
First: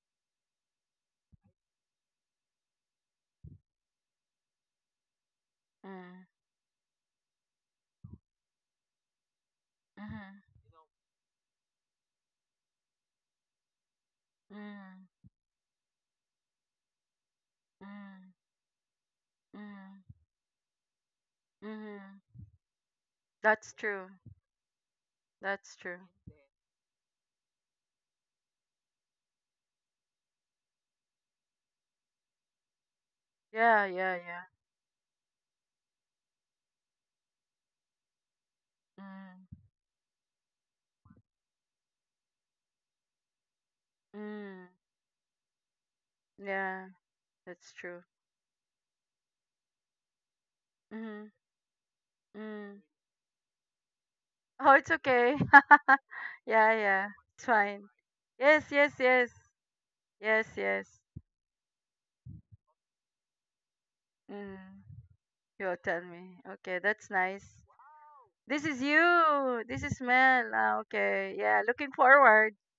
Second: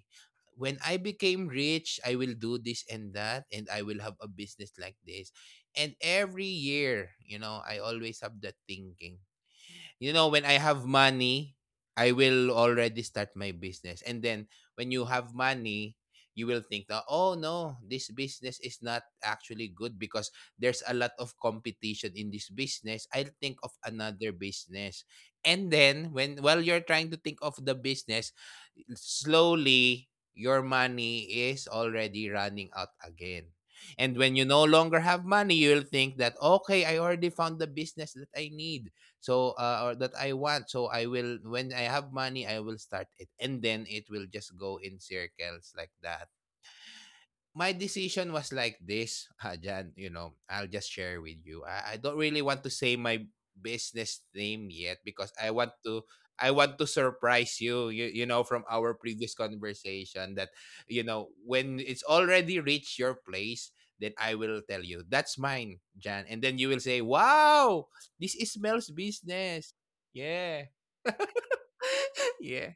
when I became rich, I will do this and that, and I will have a business like this. And
Mm.
every year, you know, I always have that thinking. You know,
Mhm.
when I have money, I will already start my business. And then when
Mm.
you have money, you will think that, oh no, this
Mm.
business is not actually good,
Mm.
because there's a lot of competition
Mhm.
in this business, I'll think of
That's true.
another business. And
That's true.
then when while you're trying to think of the business, slowly your money is already running out again.
Yeah, yeah,
And when
yeah.
you no longer have money, you'll think that, okay, I already found the business that I need.
Mm.
So or that I want. So I will, when I have money, I will start it. And then it will just
Mm.
go in circles like that.
Yeah, that's
My
true.
decision was like this, Hajan, you know, I'll just share
Mm.
with you. I don't really want to
Mm.
say my business name
Oh, it's
yet because
okay.
I want to, I
Yeah,
want to
yeah. It's
surprise you,
fine.
you, you know, from
Yes,
our
yes,
previous
yes.
conversation
Yes,
that,
yes.
you know, when it's already reached your place, then I will tell you.
Mm.
That's
You'll
mine,
tell
Jan. And
me.
then you will
Okay,
say,
that's nice.
Wow, this is
This is
Mel's
you.
business.
This is Mel.
Yeah.
Ah, okay. Yeah, looking forward.
Yeah.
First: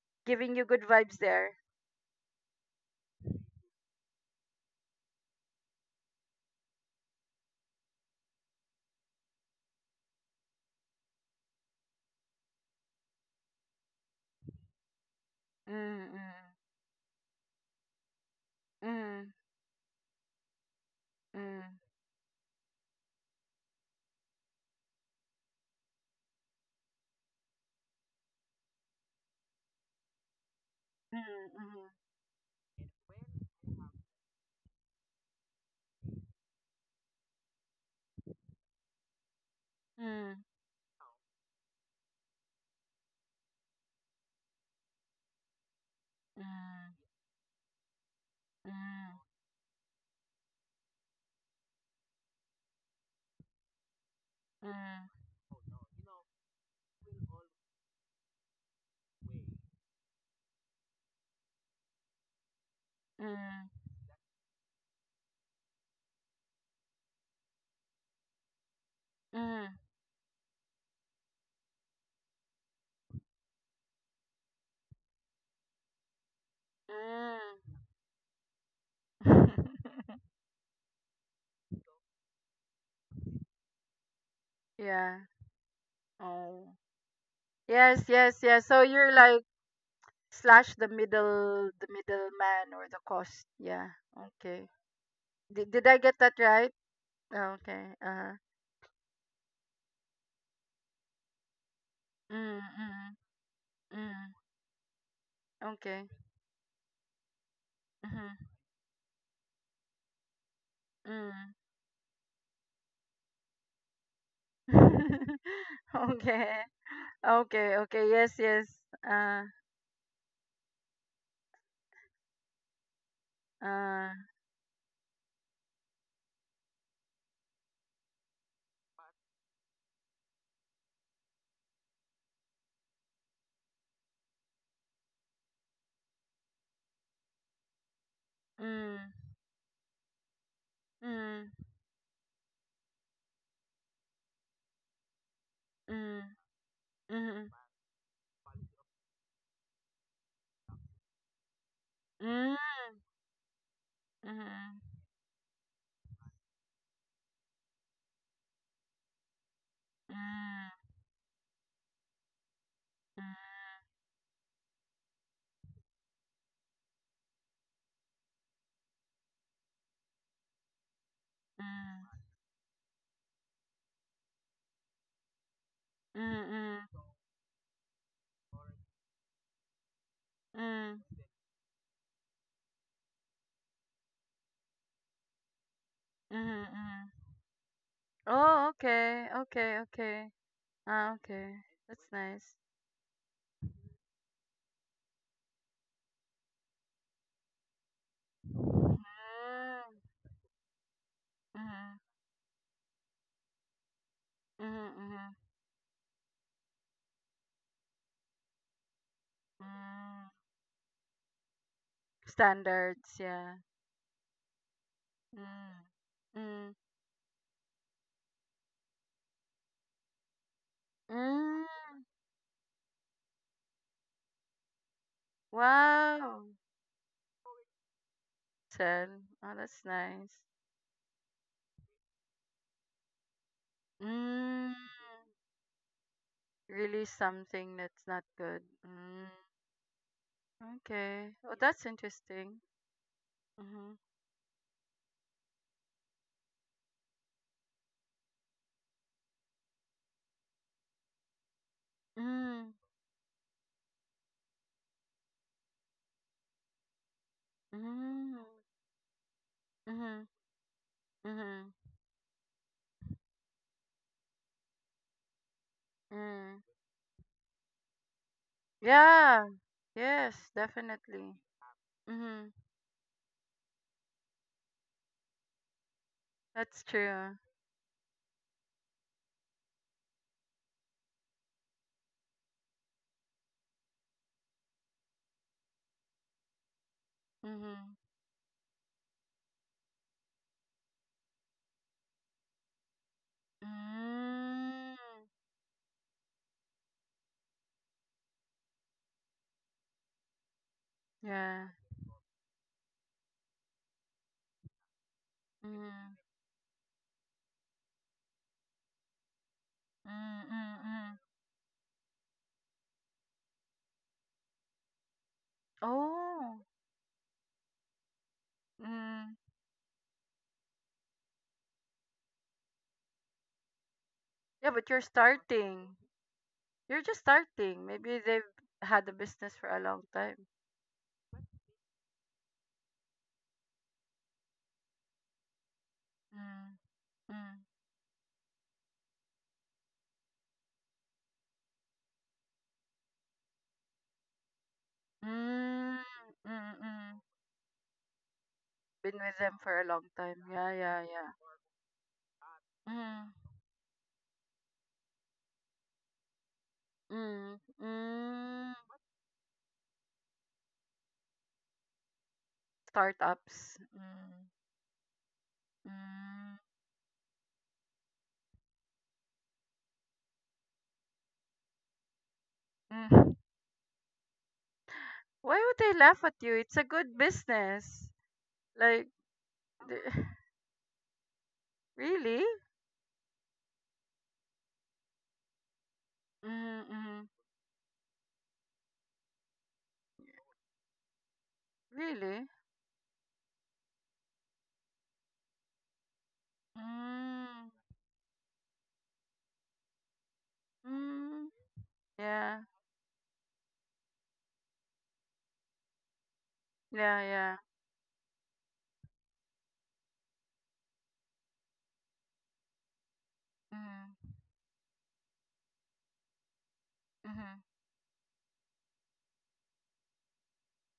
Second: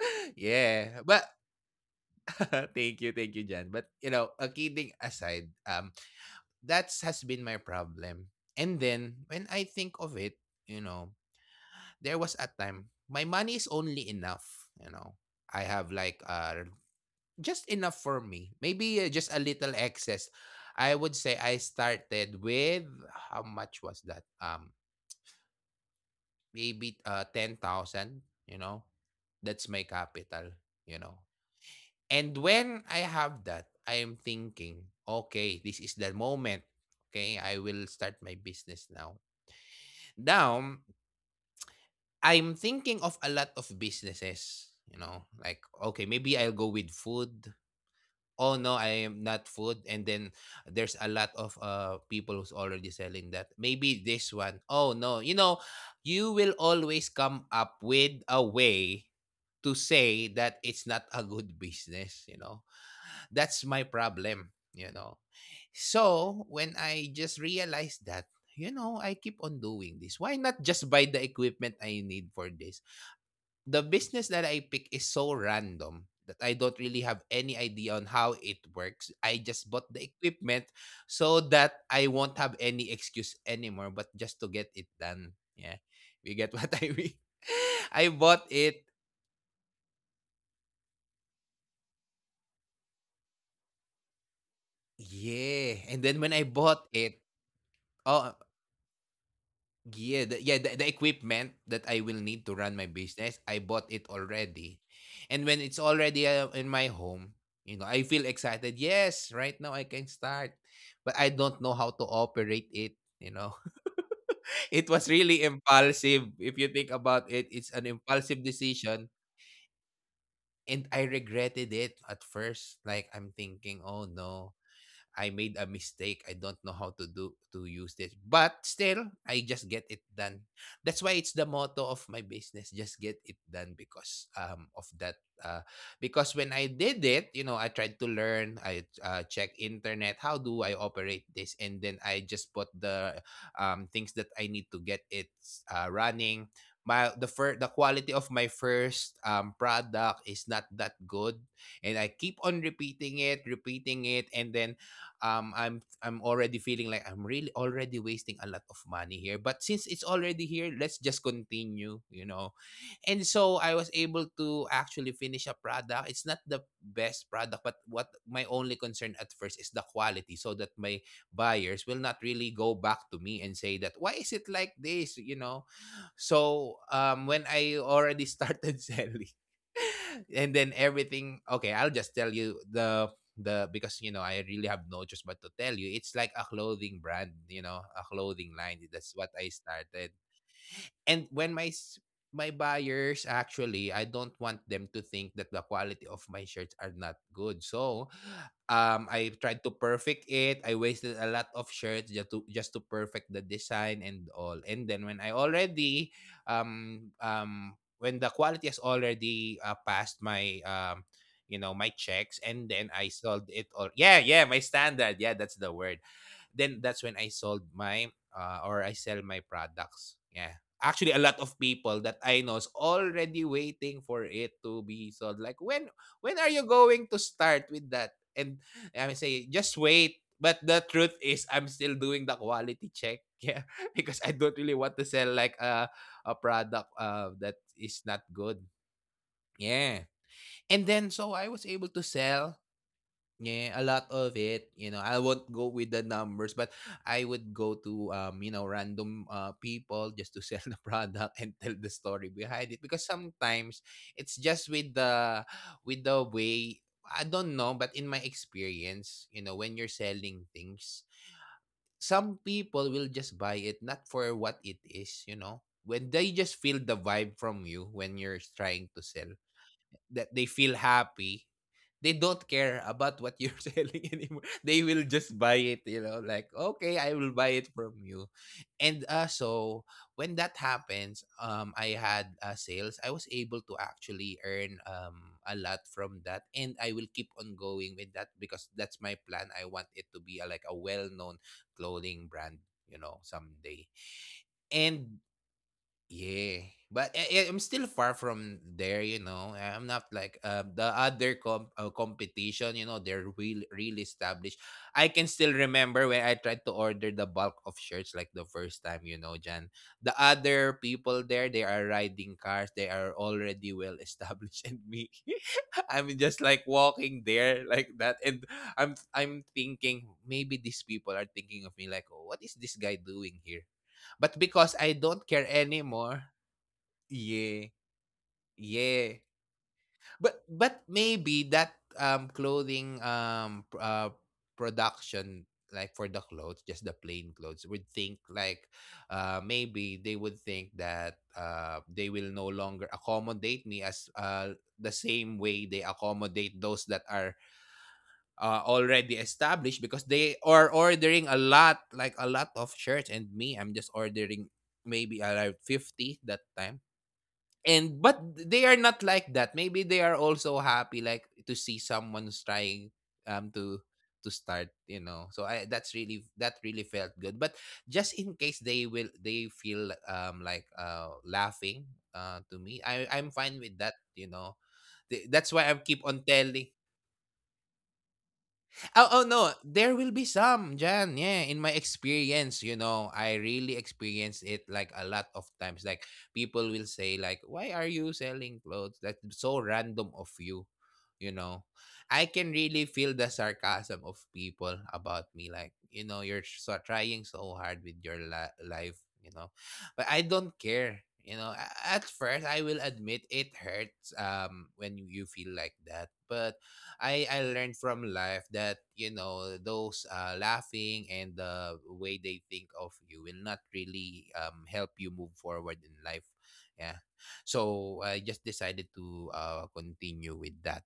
Giving you good
Yeah,
vibes
but
there.
thank you, Jan. But you know, kidding aside, that's has been my problem. And then when I think of it, you know, there was a time my money is only enough, you know. I have like
Mm,
just enough for me. Maybe just
mm,
a little excess. I would say I
mm,
started with how much was that? Maybe 10,000, you know. That's my capital, you
mm,
know. And when I have that, I am thinking, okay, this is the moment. Okay, I will start my business now.
mm,
Now, I'm thinking of a lot of businesses, like, okay,
mm,
maybe I'll go
mm,
with food. Oh no, I
mm,
am not food. And then there's a lot of people who's already selling that. Maybe this one. Oh
mm,
no, you will always come up with a way to say that it's not a good business.
mm,
That's
mm,
my problem. So, when I just realized that, I keep on
mm,
doing this. Why not just buy the equipment I need for this? The business that I pick is so random that I don't really have any
mm.
idea on how it works. I just bought the equipment so that I won't have any excuse anymore, but just to get it
Yeah.
done. Yeah. You get what
Oh.
I mean?
Yes,
I
yes,
bought
yes. So
it.
you're like slash the middle, the middleman or the cost. Yeah. Okay.
Yeah.
Did I
And then
get
when
that
I
right?
bought it,
Oh, okay.
oh,
Uh-huh.
yeah, the equipment that I will need to
Mm,
run my
mm,
business, I bought it
mm.
already. And when it's
Okay.
already in my home, I feel
Mm-hmm.
excited. Yes, right now I can start. But I
Mm.
don't know how to operate it, you know. It was really impulsive
Okay.
if you think about it.
Okay,
It's an
okay. Yes,
impulsive
yes.
decision,
Uh,
and I regretted it at first. Like I'm thinking, "Oh
uh.
no, I made a mistake. I don't know how to do to use this." But still, I just get it done. That's why it's the motto of my business, just get it done because of that, because when I did it, I tried to learn, I
Mm.
check internet, how do I operate
Mm.
this, and then I just put the things that I need to get it
Mm.
running. My the
Mm.
fir- the quality of my first product is not that good, and I keep
Mm.
on repeating it, and then
Mm.
I'm already feeling like I'm really already wasting a lot of money here, but since it's already here,
Mm.
let's just continue. And so I was able to actually finish a product. It's not the best product, but what my only concern at first is the quality, so that my buyers
Mm.
will not really go back to me and say that, why is it like this?
Mm. Mm.
So when I already started selling, and then
Mm.
everything okay, I'll just tell you the, because I really have no choice but to tell you, it's like
Mm.
a clothing
Mm.
brand, a clothing
Oh,
line. That's
okay.
what I
Okay,
started.
okay. Ah,
And
okay. That's nice.
my buyers actually, I don't want them to think that the quality of my shirts are not good. So,
Mm.
I tried to perfect it. I wasted a lot of
Mm.
shirts just to perfect the design and all.
Mm.
And then when
Mm.
I already, um, um, when the quality has already
Mm.
passed my my checks, and then I
Standards,
sold
yeah.
it all. Yeah, yeah, my standard. Yeah, that's the
Mm.
word.
Mm.
Then that's when I sold my or I sell my products. Yeah. Actually, a lot of
Mm.
people that I know is already waiting for it to be sold. Like, when
Wow.
when are you going to start with that? And I
10.
say,
Oh,
just
that's
wait.
nice.
But the truth is, I'm still doing the quality check. Yeah, because I don't
Mm,
really want to sell like a product
really
that
something that's
is
not
not
good.
good.
Mm,
Yeah. And then
okay.
so
Oh,
I was
that's
able to
interesting.
sell.
Mm-hmm.
Yeah, a lot of it. You know, I won't go with the numbers, but I would go to random people just to sell the product and tell the story
Mm,
behind it, because sometimes it's just with the way, I don't know, but in
mm,
my experience, when you're
mm-hmm,
selling things,
mm-hmm,
some people will just buy it not for what it is. When they
mm.
just feel the vibe from you when you're trying to sell.
Yeah. Yes,
That they feel
definitely.
happy, they don't
Mm-hmm.
care about what you're selling anymore. They will just buy it, like,
That's
okay, I will
true.
buy it from you. And so when that happens, I had sales. I was able to actually earn a lot from that. And I will keep on
Mm-hmm.
going with that, because that's my plan. I want it to be like a well known clothing brand, someday.
Mm,
And yeah, but I'm still far from there. I'm not like the other
yeah.
com- uh, competition, they're really really established. I can still remember
Mm,
when I tried to order the bulk of shirts like the first time, Jan. The
mm,
other
mm, mm.
people there, they are riding cars, they are already well established, and me, I'm just
Oh.
like walking there like that, and I'm
Mm.
I'm thinking, maybe these people are thinking of me like, "Oh, what is this guy doing here?" But
Yeah, but
because
you're
I don't care
starting.
anymore,
You're just starting.
yeah,
Maybe they've had a
yeah.
business for a long time.
But maybe that clothing production, like for the clothes,
Mm,
just the plain
mm,
clothes, would think like, maybe they would think that they will no longer accommodate me as the same
mm,
way they
mm,
accommodate
mm.
those that are
Been with them
already
for a long
established,
time.
because
Yeah,
they
yeah,
are
yeah.
ordering a lot, like a lot of
Mm,
shirts. And me, I'm just ordering maybe around 50 that time.
mm,
And but
mm.
they are not like that. Maybe they are also happy, like to see someone's trying
Startups.
um to
Mm,
to start. So I that's really
mm,
that really felt good. But just in case they feel like laughing to me, I
mm.
I'm fine with that. Th-
Why would
That's why
they
I
laugh
keep
at
on
you? It's a
telling.
good business. Like,
Oh, oh no,
th-
there will be some, Jan. Yeah, in my
really?
experience, I really experienced it like a lot of times. Like
Mm,
people will
mm.
say, like, "Why are you selling clothes? That's so random of you," you know.
Really?
I can really feel the sarcasm of people about me, like, you're so trying
Mm,
so hard with your life, but I don't care.
mm.
You know, at
Yeah,
first I will admit it hurts when you feel like that, but
yeah,
I
yeah.
I learned from life that those laughing and the way they think of you will not
Mm,
really help you move forward in life. Yeah.
mm,
So I just decided to continue with that.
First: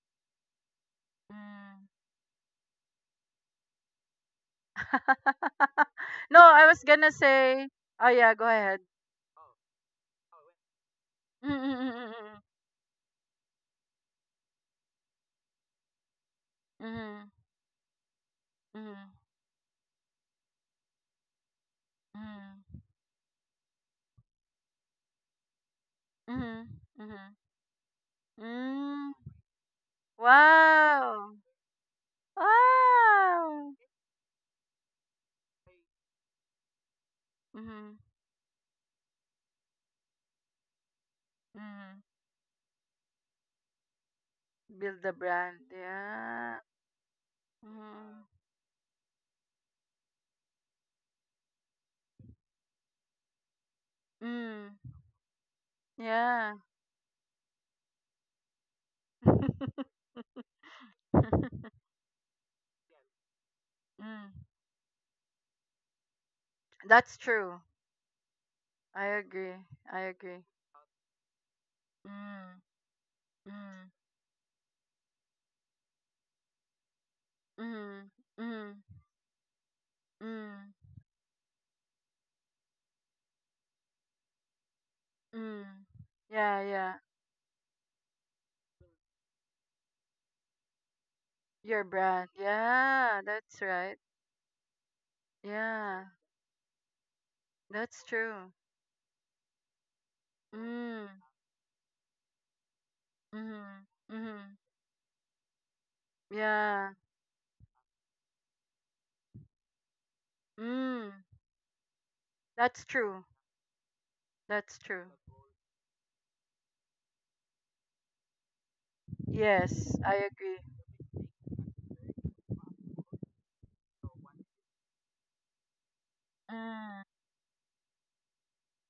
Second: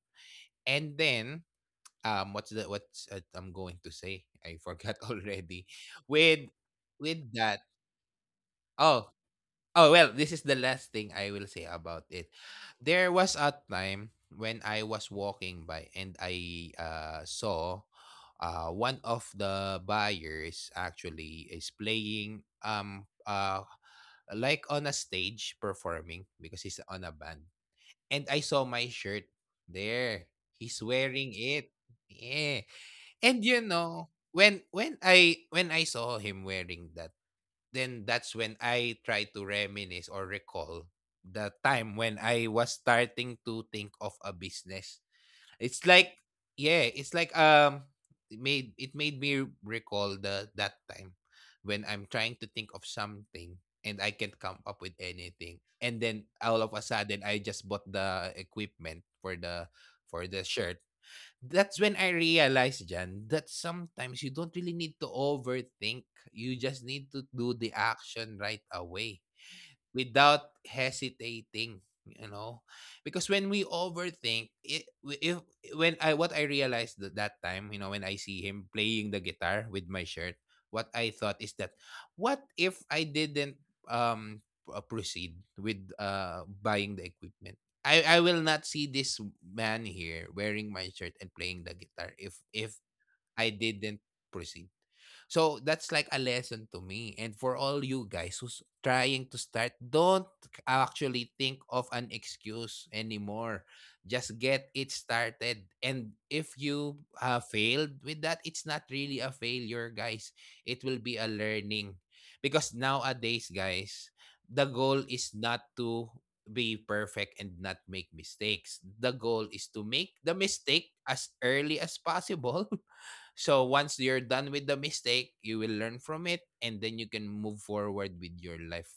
And then
mm.
what's I'm going to say? I forgot already.
No,
With
I was gonna
with that.
say oh yeah, go ahead.
Oh, oh well, this is the last thing I will say about
Mm,
it. There was a time when I was walking by, and I
hmm mm, mm,
uh, saw one
mm,
of the buyers actually is playing
hmm
like on a stage performing, because
mm,
he's on
hmm.
a band. And I saw my shirt there. He's wearing
Wow.
it. Yeah. And you
Wow.
know, when I saw him wearing that,
Mm,
then that's when I try to reminisce or recall the time
mm.
when I was starting to think of a business.
Build the brand.
It's like,
Yeah.
yeah, it's like
Mm,
it made me recall the that time when I'm trying to think of something, and I can't come up with
mm.
anything. And then all
Yeah.
of a sudden I just bought the equipment for the shirt. That's when I realized, Jan, that sometimes you
mm.
don't really need to overthink. You just need to
That's
do
true.
the action right
I
away,
agree. I agree.
without hesitating, you know
Mm,
because when we
mm,
overthink it w- if when I what I realized, that, that time, when I
mm,
see him
mm,
playing the guitar with my shirt,
mm,
what I thought is that, what if I didn't um proceed with
mm. Yeah,
buying
yeah.
the equipment. I will not see this man here wearing my shirt and playing the
Your
guitar, if
brand.
if
Yeah,
I
that's
didn't
right.
proceed. So that's like
Yeah,
a lesson to me, and for all you
that's
guys
true.
who's trying to start, don't
Mm.
actually think of an excuse anymore.
Mhm.
Just
Mhm.
get it started. And if
Yeah.
you failed with that, it's not really a failure, guys. It will
Mm.
be a learning. Because
That's true.
nowadays, guys, the
That's
goal
true.
is not to be perfect and not make mistakes. The goal is to
Yes,
make
I
the
agree.
mistake as early as possible. So once you're done with the mistake, you will learn from it, and then you
Mm.
can move forward with your life.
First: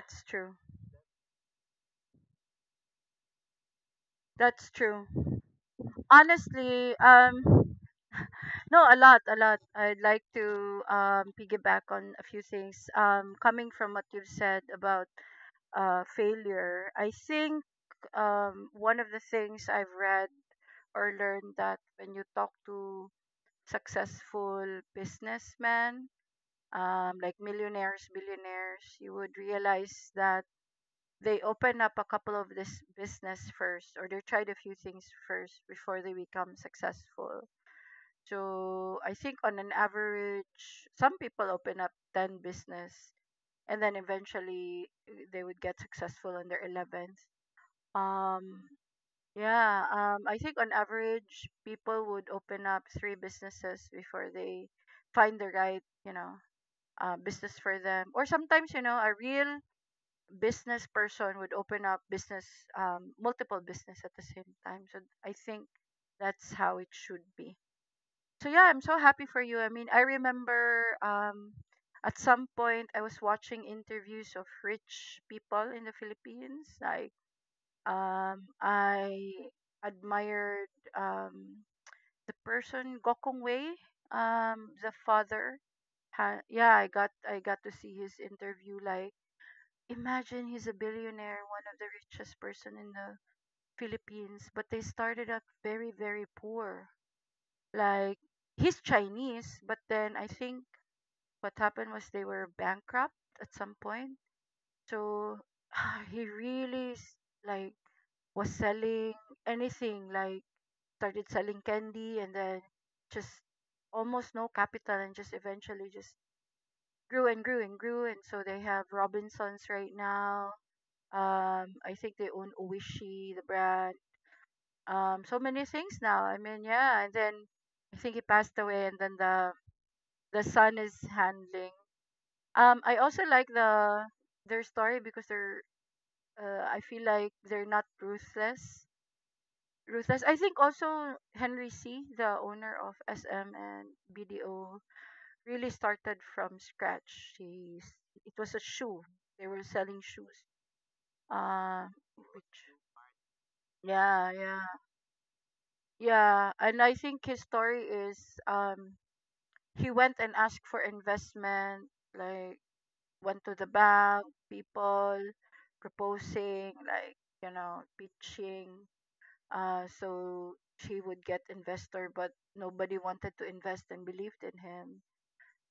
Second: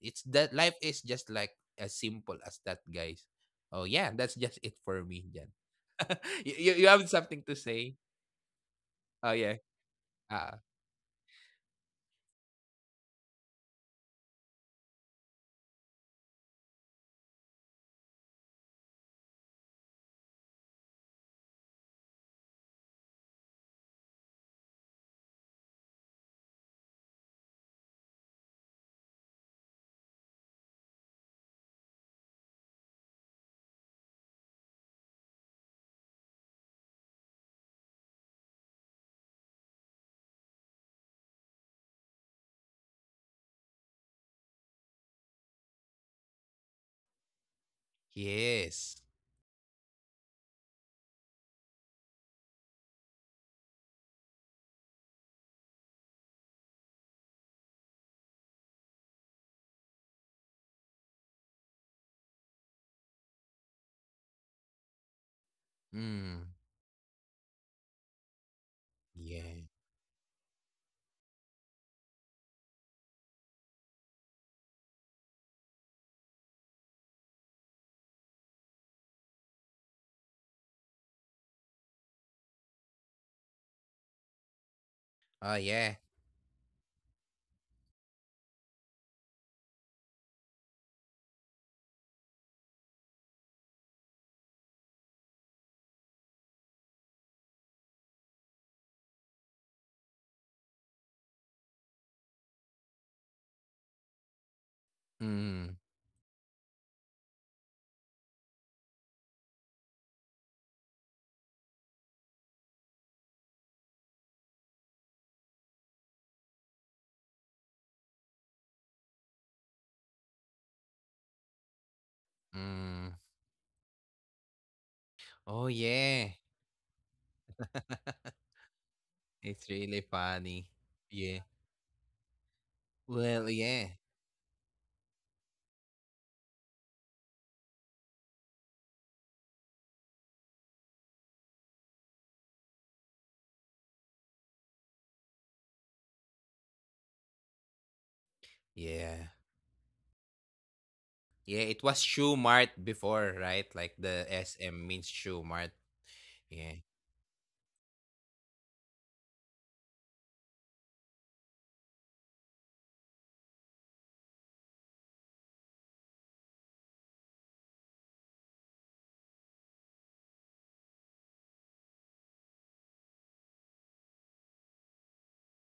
It's that
true.
life is just like, as simple as that, guys. Oh yeah, that's just
That's
it for
true.
me, Jan. You
Honestly,
have something to say?
no, a lot,
Oh
a
yeah.
lot. I'd like
Ah
to piggyback on a few things. Coming from what you've said about failure, I think one of the things I've read or learned that when you talk to successful businessmen, like millionaires, billionaires, you would realize that they open up a couple of this business first, or they tried a few things first before they become successful. So I think on an average, some people open up 10 business, and then eventually they would get successful on their 11th. Um,
yes.
yeah, I think on average, people would open up three businesses before they find the right, business for them. Or sometimes, a real business person would open up business, multiple business at the same time. So I think
Mm.
that's how it should be. So yeah, I'm so happy for you.
Yeah.
I mean, I remember, at some point I was watching interviews of rich people in the Philippines. I admired um, the person Gokong Wei, the
Oh
father.
yeah.
Yeah, I got to see his interview. Like, imagine he's a billionaire, one of the richest person in the Philippines, but they started up very very poor. Like, he's Chinese, but then I think what happened was they were bankrupt at some point. So
Mm.
he really like was selling anything like started selling candy, and then just almost no capital and just eventually just grew and grew and grew. And so they have Robinsons right now. I think they own
Mm.
Oishi, the brand. So
Oh
many things
yeah.
now. I mean, yeah, and then I think he passed away, and then
It's really
the
funny.
son is
Yeah.
handling. I also
Well,
like
yeah.
the their story because they're I feel like they're not ruthless. I think also Henry C, the owner of SM and BDO, really started from scratch. He, it was a shoe.
Yeah.
They were selling shoes.
Yeah, it
Uh,
was Shoe
which,
Mart before, right? Like the
yeah, yeah,
SM means Shoe Mart.
yeah.
Yeah,
And I think his story is um, he went and asked for investment, like went to the bank, people proposing, like pitching. So she would get investor, but nobody wanted to invest and believed in him.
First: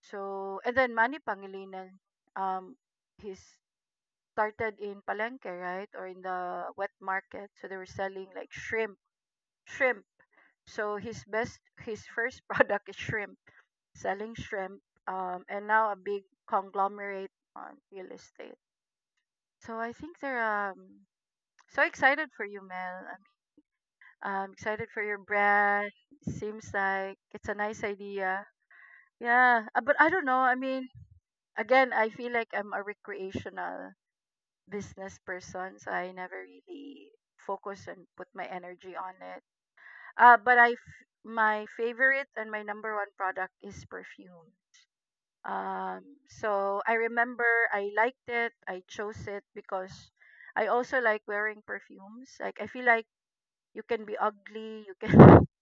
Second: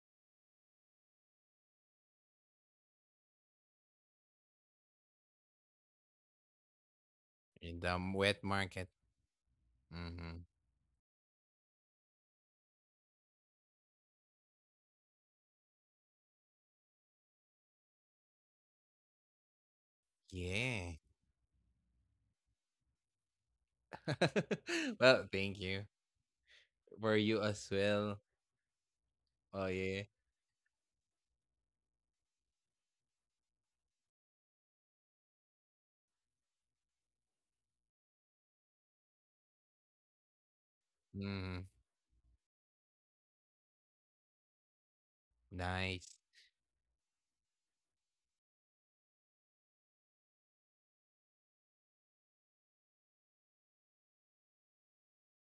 So, and then Manny Pangilinan, um, he started in Palenque, right? Or in the wet market. So they
in
were
the
selling
wet
like
market.
shrimp.
Mm-hmm.
So his first product is shrimp, selling shrimp. And now a big conglomerate on real estate. So I think they're
Yeah.
so excited for you, Mel. I'm excited for your
Well, thank you.
brand. Seems
For
like
you
it's a
as
nice
well.
idea. Yeah,
Oh,
but
yeah.
I don't know. I mean, again, I feel like I'm a recreational business person, so I never really focus and put my energy on it. But my
Mm,
favorite and my number one product is perfume. Um,
nice.
so I remember I liked it. I chose it because I also like wearing perfumes. Like I feel like you can be ugly, you can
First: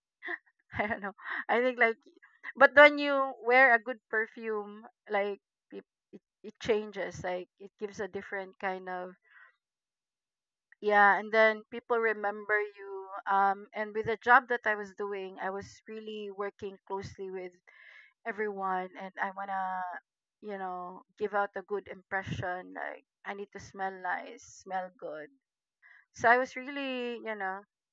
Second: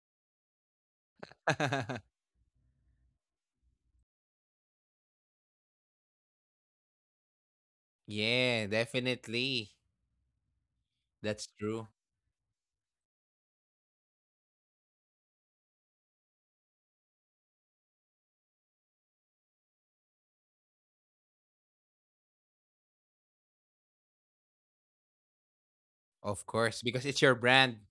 I don't know. I think, like, but when you wear a good perfume, like it, it changes. Like it gives a different
Yeah,
kind of
definitely.
yeah. And
That's
then
true.
people remember you. And with the job that I was doing, I was really working closely with everyone, and I wanna, give out a good impression. Like I need to smell nice, smell good. So I
Of
was
course, because
really,
it's your brand.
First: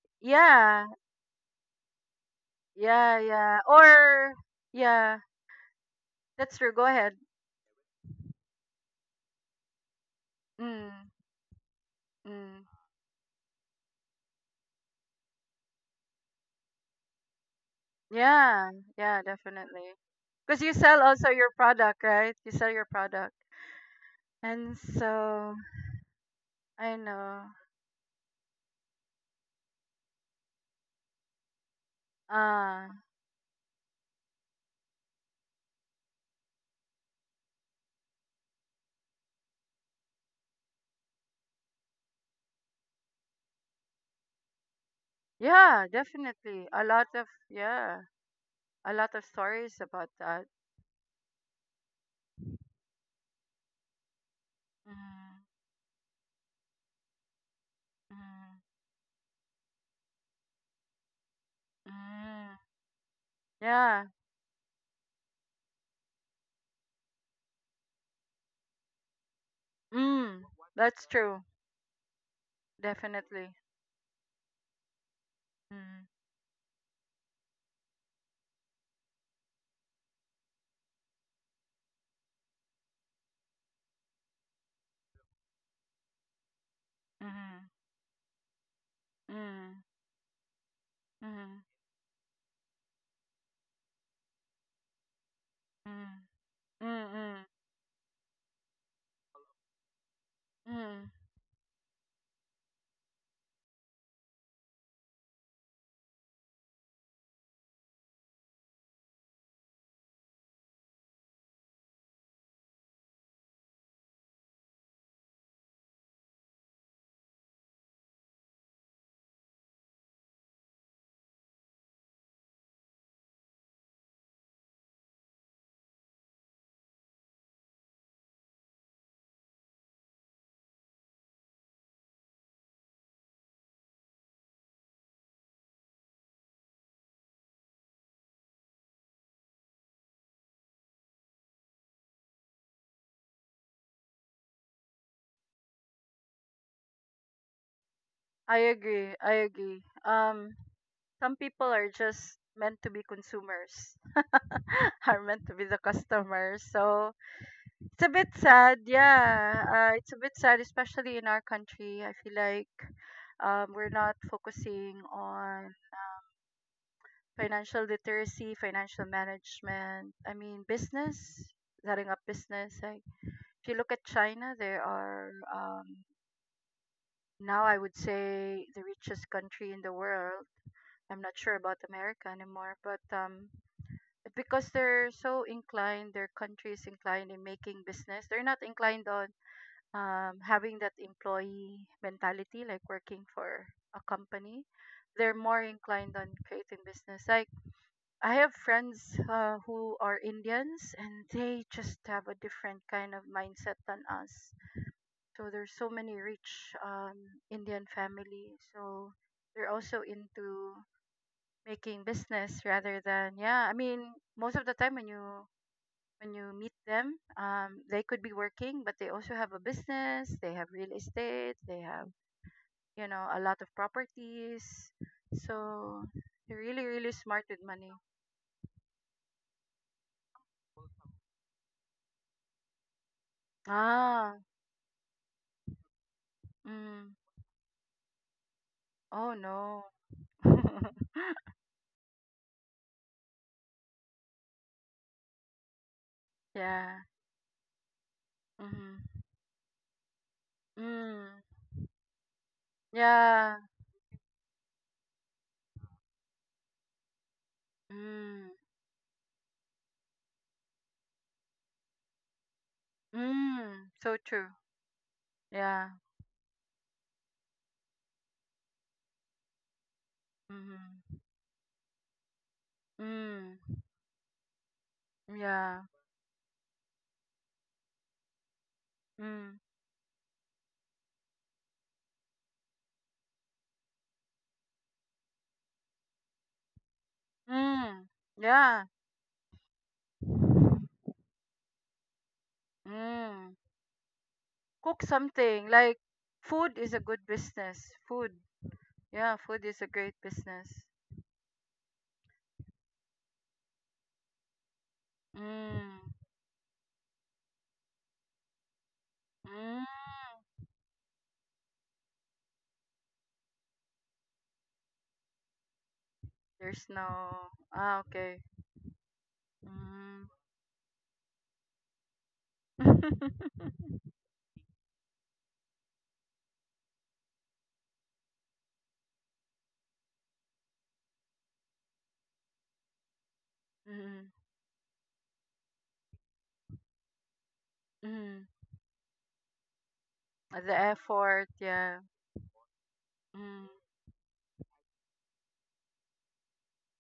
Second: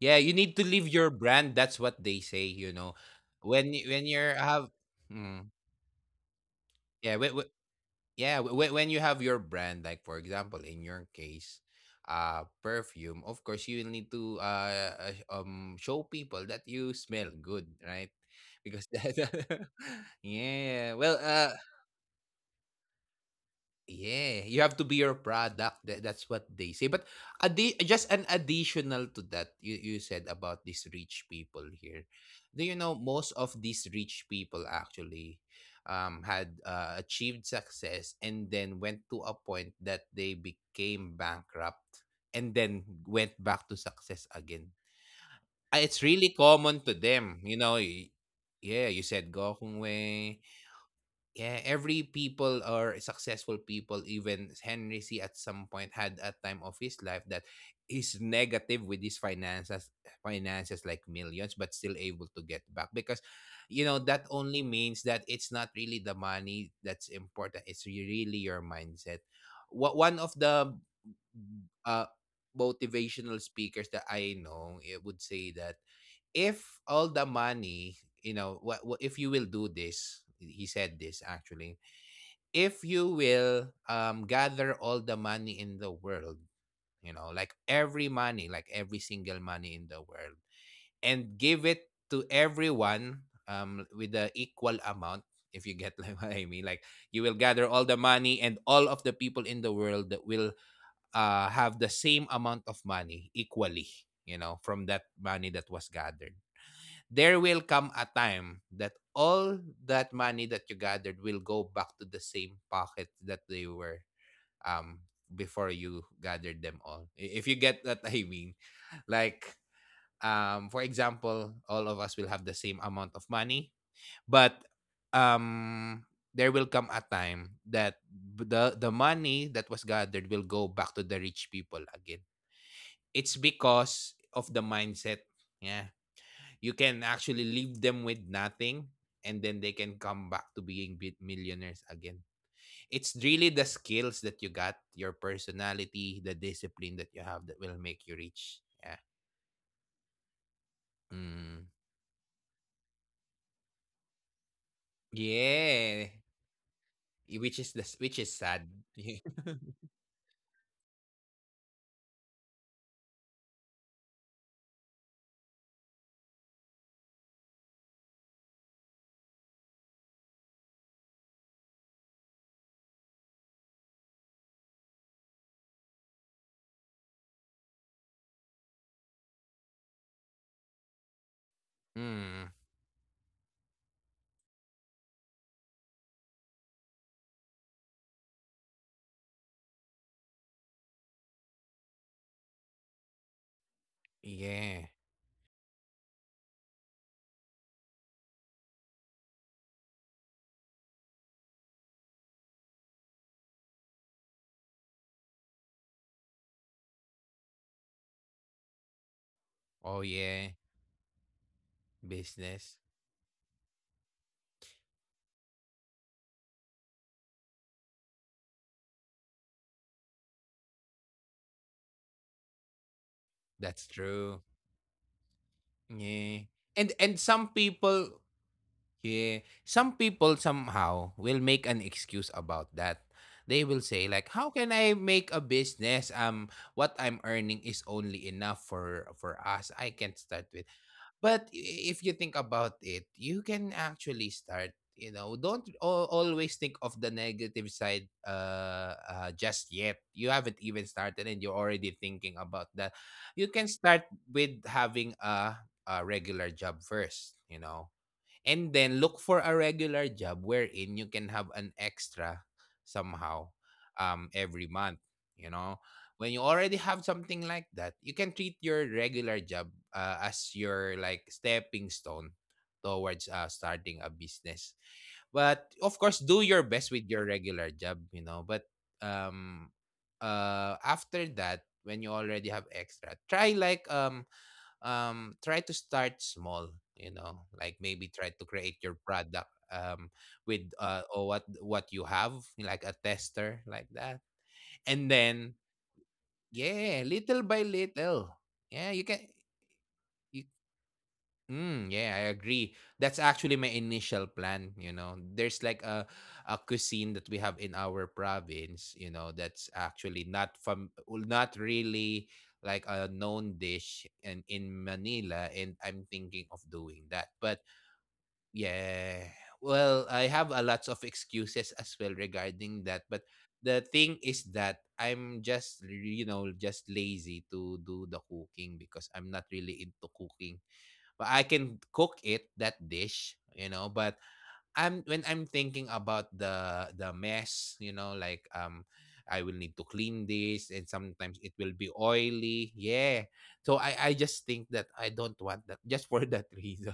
Yeah, you need to
yeah,
live your brand. That's what they say, you know.
yeah, yeah.
When y- when you're
Or
have
yeah,
mm,
that's true. Go ahead.
yeah, when, When you have your brand, like for example, in your
Mm,
case,
mm.
perfume. Of course, you will need to show people that you smell good, right?
Yeah,
Because that,
yeah, definitely. Because you
yeah,
sell
well,
also your
uh,
product, right? You sell your product.
Yeah, you
And
have to be your
so,
product. That's what they
I
say. But
know.
just an additional to that, you said about these rich people here. Do
Uh,
you know most of these rich people actually had achieved success and then went to a point that they became bankrupt and then went back to success again? Ah,
yeah,
it's really
definitely.
common
A
to
lot of,
them. You know,
yeah,
yeah,
a
you
lot of
said
stories about
Gokongwei.
that.
Yeah, every people or successful people, even Henry C.
Mm,
at some point had a time of his life that is
mm,
negative with his finances, finances like millions, but still able to
mm.
get back because, you know,
Yeah,
that only means that it's not really the money that's important. It's really your mindset. What One of
mm,
the
that's true.
uh motivational
Definitely.
speakers that I know, it would say that
Mm,
if all the money, what if you will do this? He said this actually. If you will gather all the money in the world, you know, like
mm,
every money, like every single money
mm,
in the world, and
mm,
give it to everyone with the equal amount. If you get like
mm,
what I mean, like
mm,
you
mm.
will gather all the money, and all of the people in the world that will
Mm.
have the same amount of money equally, you know, from that money that was gathered, there will come a time that all that money that you gathered will go back to the same pocket that they were um before you gathered them all. If you get that, I mean. Like, for example, all of us will have the same amount of money, but there will come a time that the money that was gathered will go back to the rich people again. It's because of the mindset. Yeah. You can actually leave them with nothing, and then they can come back to being bit millionaires again. It's really the skills that you got, your personality, the discipline that you have that will make you
I
rich. Yeah.
agree. I agree. Some people
Mm.
are just meant to be consumers are meant to be the
Yeah.
customers, so
Which is
it's a bit
sad.
sad, yeah. It's a bit sad, especially in our country. I feel like we're not focusing on financial literacy, financial management. I mean, business, setting up business. Like, if you look at China, they are now, I would say, the richest country in the world. I'm not sure about America
Mm.
anymore, but because they're so inclined, their country is inclined in making business. They're not inclined on having that employee mentality, like working for a company.
Yeah.
They're more inclined on creating business. Like I have friends who are Indians, and they just have a different kind of mindset than us. So there's so many rich Indian family. So they're also
Oh yeah.
into making business
Business.
rather than yeah, I mean, most of the time when you meet them, they could be working, but they also have a business, they have, real estate, they have a lot of
That's true.
properties. So
Yeah.
they're really, really
And
smart
some
with money.
people. Yeah. Some people somehow will make an excuse about that. They will say like,
Ah,
"How can I make a business? What
mm,
I'm earning is only enough
oh
for us.
no.
I can not start with." But if you think about it, you can actually start. You know, don't always think of
yeah.
the negative side.
Mm-hmm.
Just yet, you haven't even started,
Mm,
and you're already thinking about that. You
yeah.
can start with having a regular job first. You know,
Mm,
and then look for a regular job wherein you can have an extra somehow
mm, so true.
every month, you know.
Yeah.
When you already have something like that, you can treat your regular job as your
Mm-hmm.
like stepping stone towards
Mm,
starting a business, but
yeah.
of course do your best with your regular job, you know. But
Mm,
um after that, when you already have extra, try like try to start small, you know, like
mm,
maybe try to create
yeah.
your product with or what you have, like a
Mm.
tester like that.
Cook
And then,
something like food is a
yeah,
good
little by
business.
little,
Food,
yeah, you can
yeah, food is a great
you
business.
Mm, yeah, I agree. That's actually my initial plan, you know. There's like
Mm.
a cuisine that we have in our province, you know, that's
Mm.
actually not from, not really like a known dish and in Manila, and I'm thinking of
There's
doing
no,
that. But
ah, okay.
yeah, well,
Mm.
I have a lots of excuses as well regarding that, but the thing is that I'm just just lazy to do the cooking because I'm not really into cooking, but I can cook it, that dish, you know. But
mm.
I'm when I'm thinking about the mess, you know, like,
Mm.
I will need to clean this,
The
and sometimes
effort,
it will be
yeah.
oily. Yeah,
Mm.
so I just think that I don't want that just for that reason,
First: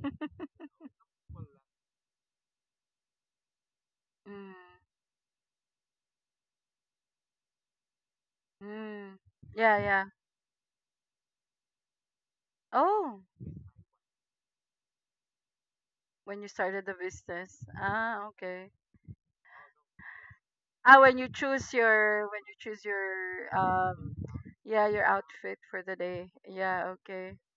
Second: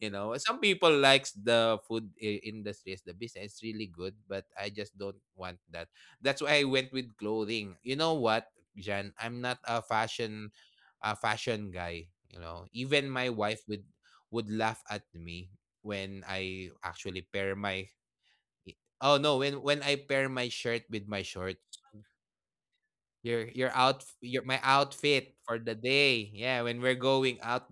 you know. Some people likes the food industry as the business, it's really good, but
mm.
I just don't want that. That's why I went with clothing. You know what, Jan?
Mm.
I'm not a
Yeah, yeah.
fashion, a fashion guy. You know, even my
Oh,
wife would laugh at me when
when you
I
started the
actually pair
business,
my —
ah, okay.
oh no, when I pair my shirt with
Ah,
my
when you
short.
choose your
Your out your my
yeah, your
outfit for
outfit
the
for the
day.
day,
Yeah, when we're
yeah.
going
Okay.
out.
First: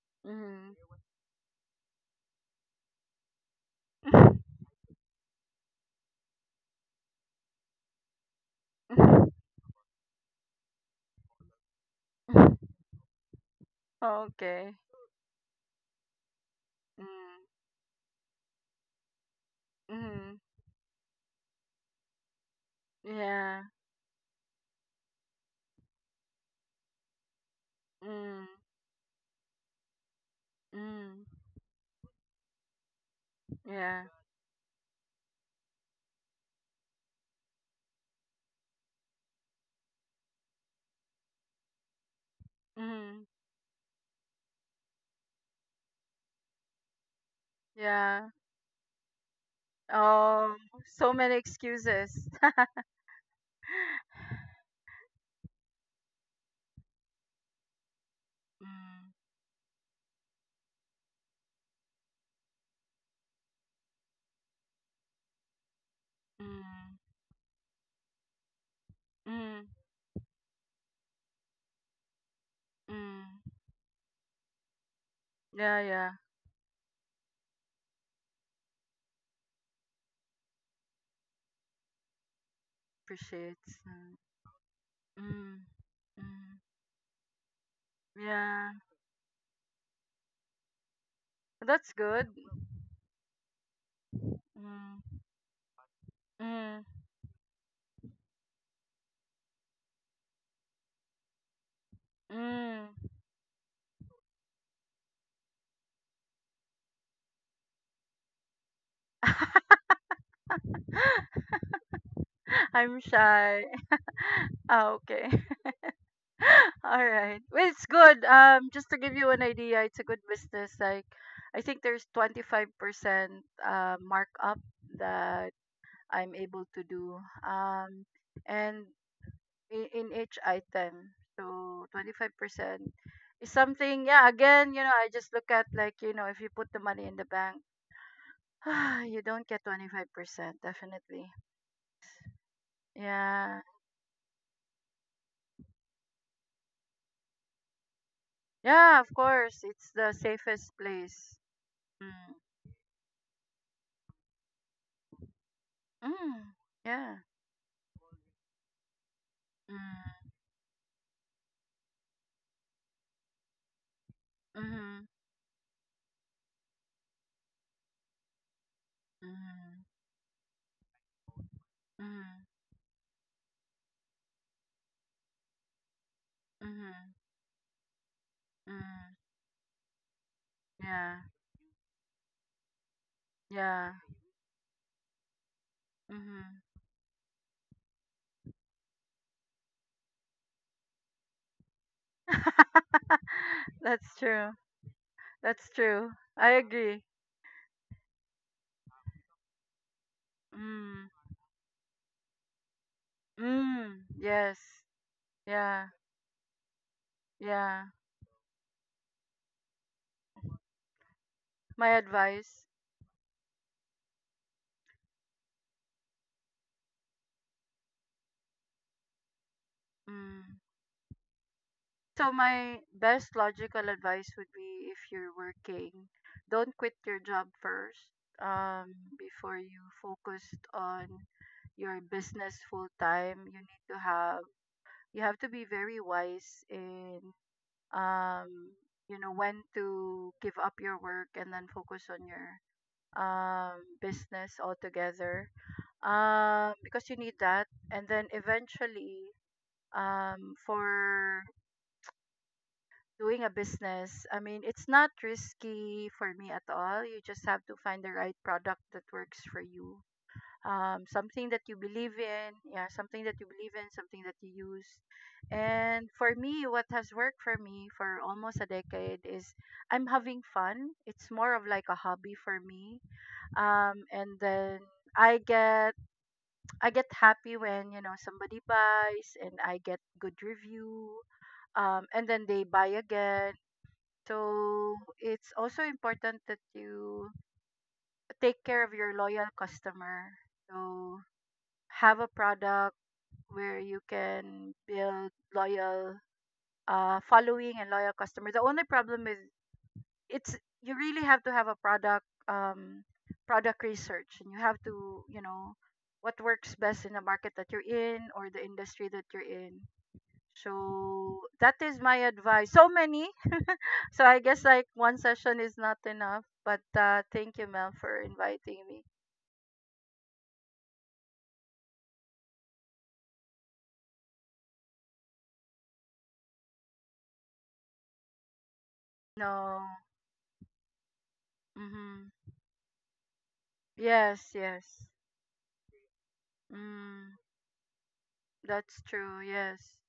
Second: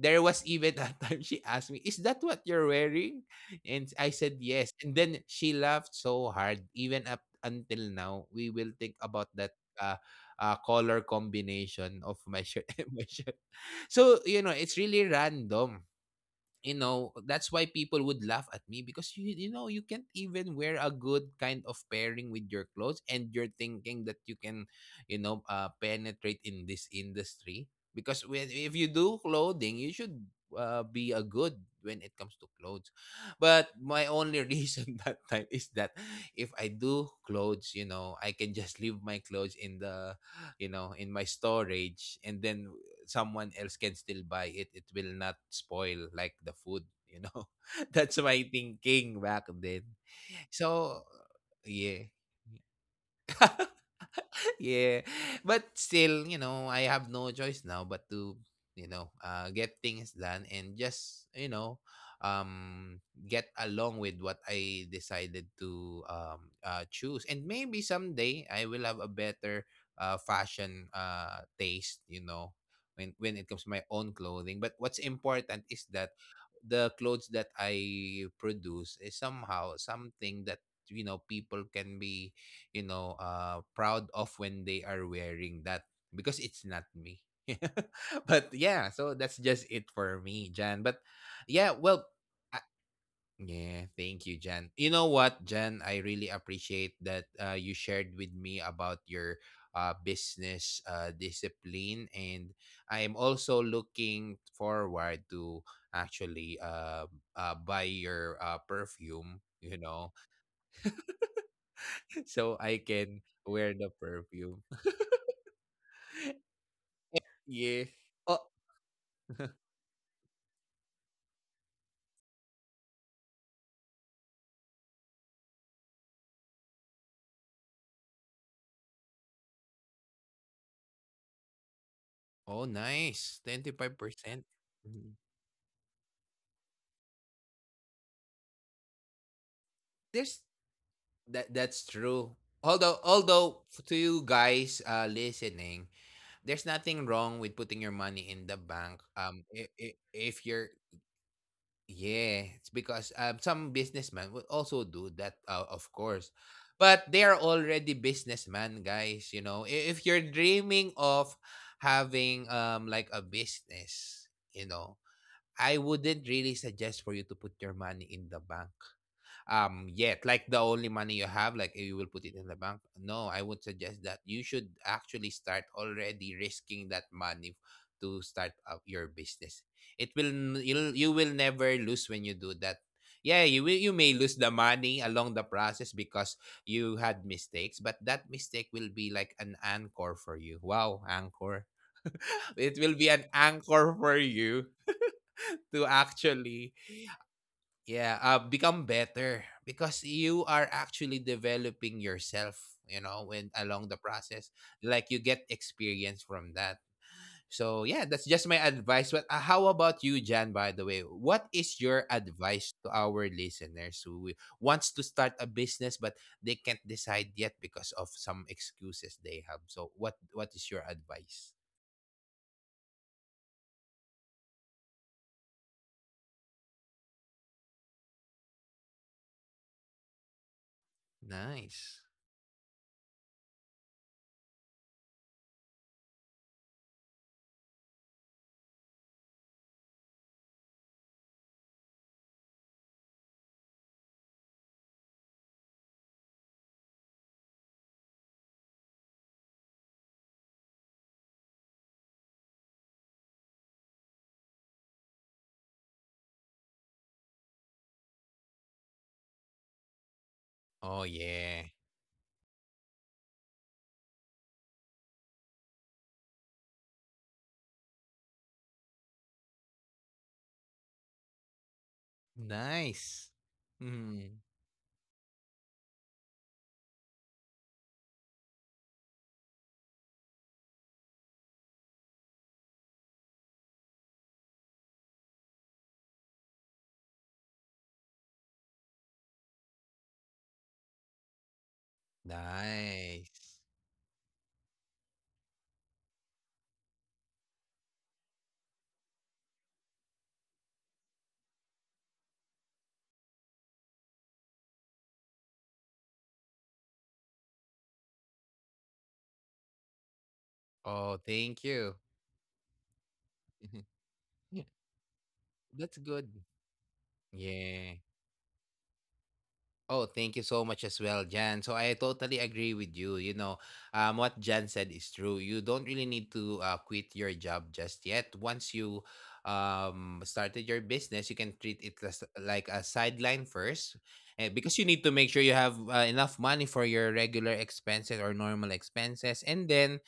There was
Mhm.
even a time she asked me, "Is that what you're wearing?" And I said yes. And then she laughed so hard. Even up until now, we will think about that, color combination of my shirt and my shirt. So, you
Okay.
know, it's really random. You know,
Mm.
that's why people would laugh at me because, you know, you can't
Mhm.
even wear a good kind of pairing with your clothes and you're
Yeah.
thinking that you can, you know, penetrate in this industry, because
Mm.
when if you do clothing, you should be
Mm.
a good, when it comes to clothes. But
Yeah.
my only reason, that time, is that if I do clothes, you know, I can just leave my clothes in the, you know, in my storage, and then
Mm.
someone else can still buy it. It will not spoil like the food, you know. That's
Yeah.
my thinking back then,
Oh,
so
so many
yeah.
excuses.
Yeah. But still, you know, I have no choice now but to, you know,
Mm.
get things done, and just, you know, um, get along with what I decided to
Mm.
choose. And maybe someday I will have a better
Mm.
fashion taste, you know, when
Mm.
it comes to my own clothing. But what's important
Yeah,
is that
yeah.
the clothes that I produce is somehow something that, people can be,
Appreciate.
proud
Mm.
of when they are wearing
Mm.
that, because
Mm.
it's not me. But
Yeah.
yeah, so that's just it for me, Jan. But yeah,
That's
well.
good.
Yeah, thank you, Jan. You know
Mm.
what, Jan? I really
Mm.
appreciate that you shared with me about your business discipline, and I
Mm.
am also looking forward to actually buy your perfume. You know, so I
I'm
can
shy.
wear the perfume.
Ah, okay. All right. Well, it's
Yeah.
good.
Oh,
Just to give you an idea, it's a good business. Like, I think there's 25% markup that I'm able to do. Um, and in each item, so
oh,
25%
nice.
is
Twenty five
something. Yeah.
percent.
Again, I
Mm-hmm.
just look at like if you put the money in the bank, you don't get
There's
25%. Definitely.
that. That's true. Although,
Yeah.
although, to you guys listening. There's nothing wrong with putting your money in the
Yeah.
bank,
Of course, it's the
if you're
safest place. Mm.
yeah, it's because, some businessmen would also do that, of course.
Mm.
But
Yeah.
they are already businessmen, guys, you know? I if you're
Mm,
dreaming of having, like, a business, you know,
mhm,
I wouldn't really suggest for you to put your money in the bank.
mhm,
Yet, like the only money you have, like you will put it
mhm,
in the bank. No, I would suggest that you should actually start already risking that
mhm,
money to start up
mhm.
your business. It will n- you'll you
Yeah,
will never lose when you do that. Yeah,
yeah,
you may lose the money along the process because
mhm.
you had mistakes, but that mistake will be like an anchor for you. Wow, anchor. It will be an anchor
That's
for
true.
you
That's
to
true. I
actually,
agree.
yeah, become better, because you are
Mm,
actually developing yourself, you know, when along the
mm, yes,
process, like you get
yeah,
experience from that.
yeah.
So yeah, that's just my advice. But how about you, Jan, by the way? What
My
is your
advice.
advice to our listeners who wants to start a business but they can't decide yet because of some excuses they have? So what
Mm.
is your advice?
So my best logical advice would be, if you're working, don't quit your job first. Before you focused on your
Nice.
business full time, you have to be very wise in um you know when to give up your work and then focus on your business altogether, because you need that. And then eventually, for doing a business, I mean, it's not risky for me at all. You just have to find the right product that works for you,
Oh
something that
yeah.
you believe in, yeah, something that you believe in, something that you use. And for me, what has worked for me for almost a decade is I'm having fun. It's more of like a hobby for me.
Nice.
And
Mm-hmm.
then I get I get happy when you know somebody buys and I get good review. And then they buy again. So it's also important that you take care of your loyal customer. So have a product
Nice.
where you can build loyal following and loyal customers. The only problem is it's you really have to have a product, product research, and you have to you know what works best in the market that you're in or the industry that you're in.
Oh,
So
thank
that is
you.
my advice. So many. So I guess
Yeah,
like one session is
that's
not
good.
enough. But thank you, Mel,
Yeah.
for inviting me.
Oh, thank you so much as well, Jan. So I totally agree with you. You know, what Jan said is true. You don't really need to quit your job just yet. Once you
No.
started your business, you can treat it as,
Mm-hmm.
like, a sideline first, eh,
Yes.
because you need
Yes.
to make sure you have enough money for your
Mm,
regular expenses or normal
that's true.
expenses, and
Yes.
then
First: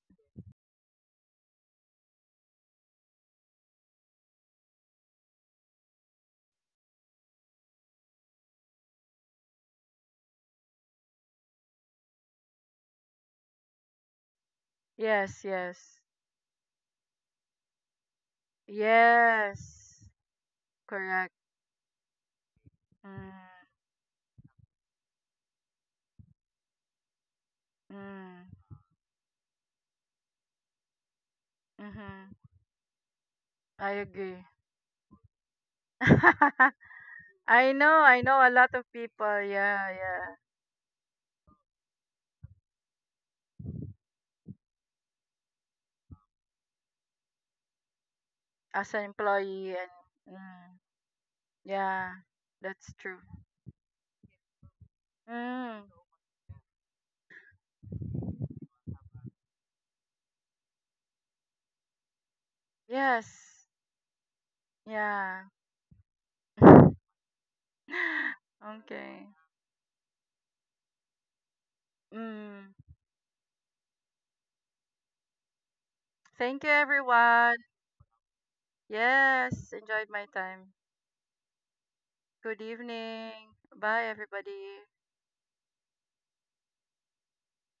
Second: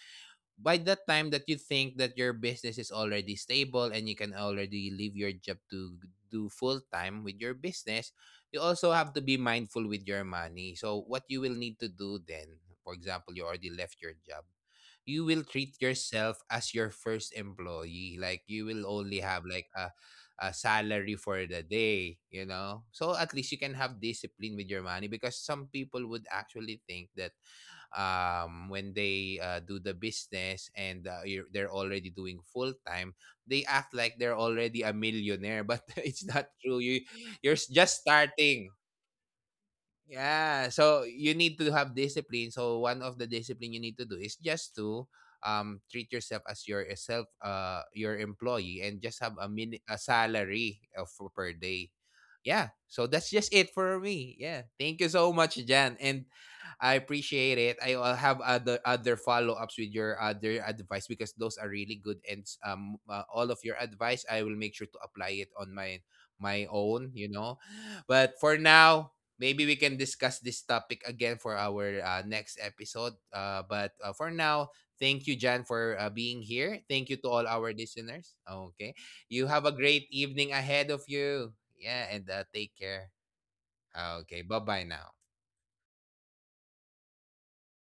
by that time that you think that your business is already stable and you can already leave your job to do full time with your business, you also have to be mindful with your money. So, what you will need to do then, for example, you already left your job, you will
Yes,
treat
yes.
yourself as your first employee. Like, you will only have like
Yes.
a
Correct.
salary for the day, you know?
Mm,
So, at least you can have discipline with your money, because some people would actually think that,
mm,
when they do the business and they're already
mm-hmm.
doing full time, they
I
act like
agree.
they're already a millionaire, but it's not true. You, just
I know a lot
starting.
of people. Yeah, yeah.
Yeah, so you need to have discipline. So one of the discipline you need to do is just to treat yourself as your self, your
As
employee,
an
and just have a
employee
min,
and
a
mm,
salary of per day.
yeah,
Yeah,
that's
so
true.
that's just it for me. Yeah, thank you so much,
Mm,
Jan, and I appreciate it. I will have other follow ups with your other advice, because those are really good, and all
yes.
of your advice I will make sure to
Yeah.
apply it on my my
okay.
own. You know, but for now, maybe we can discuss this topic again for our next
Mm.
episode. But for now, thank you, Jan, for being
Thank you
here. Thank you to all
everyone.
our listeners. Okay. You have
Yes,
a
enjoyed
great
my
evening
time.
ahead of you. Yeah. And
Good
take care.
evening. Bye
Ah, okay. Bye
everybody.
bye now.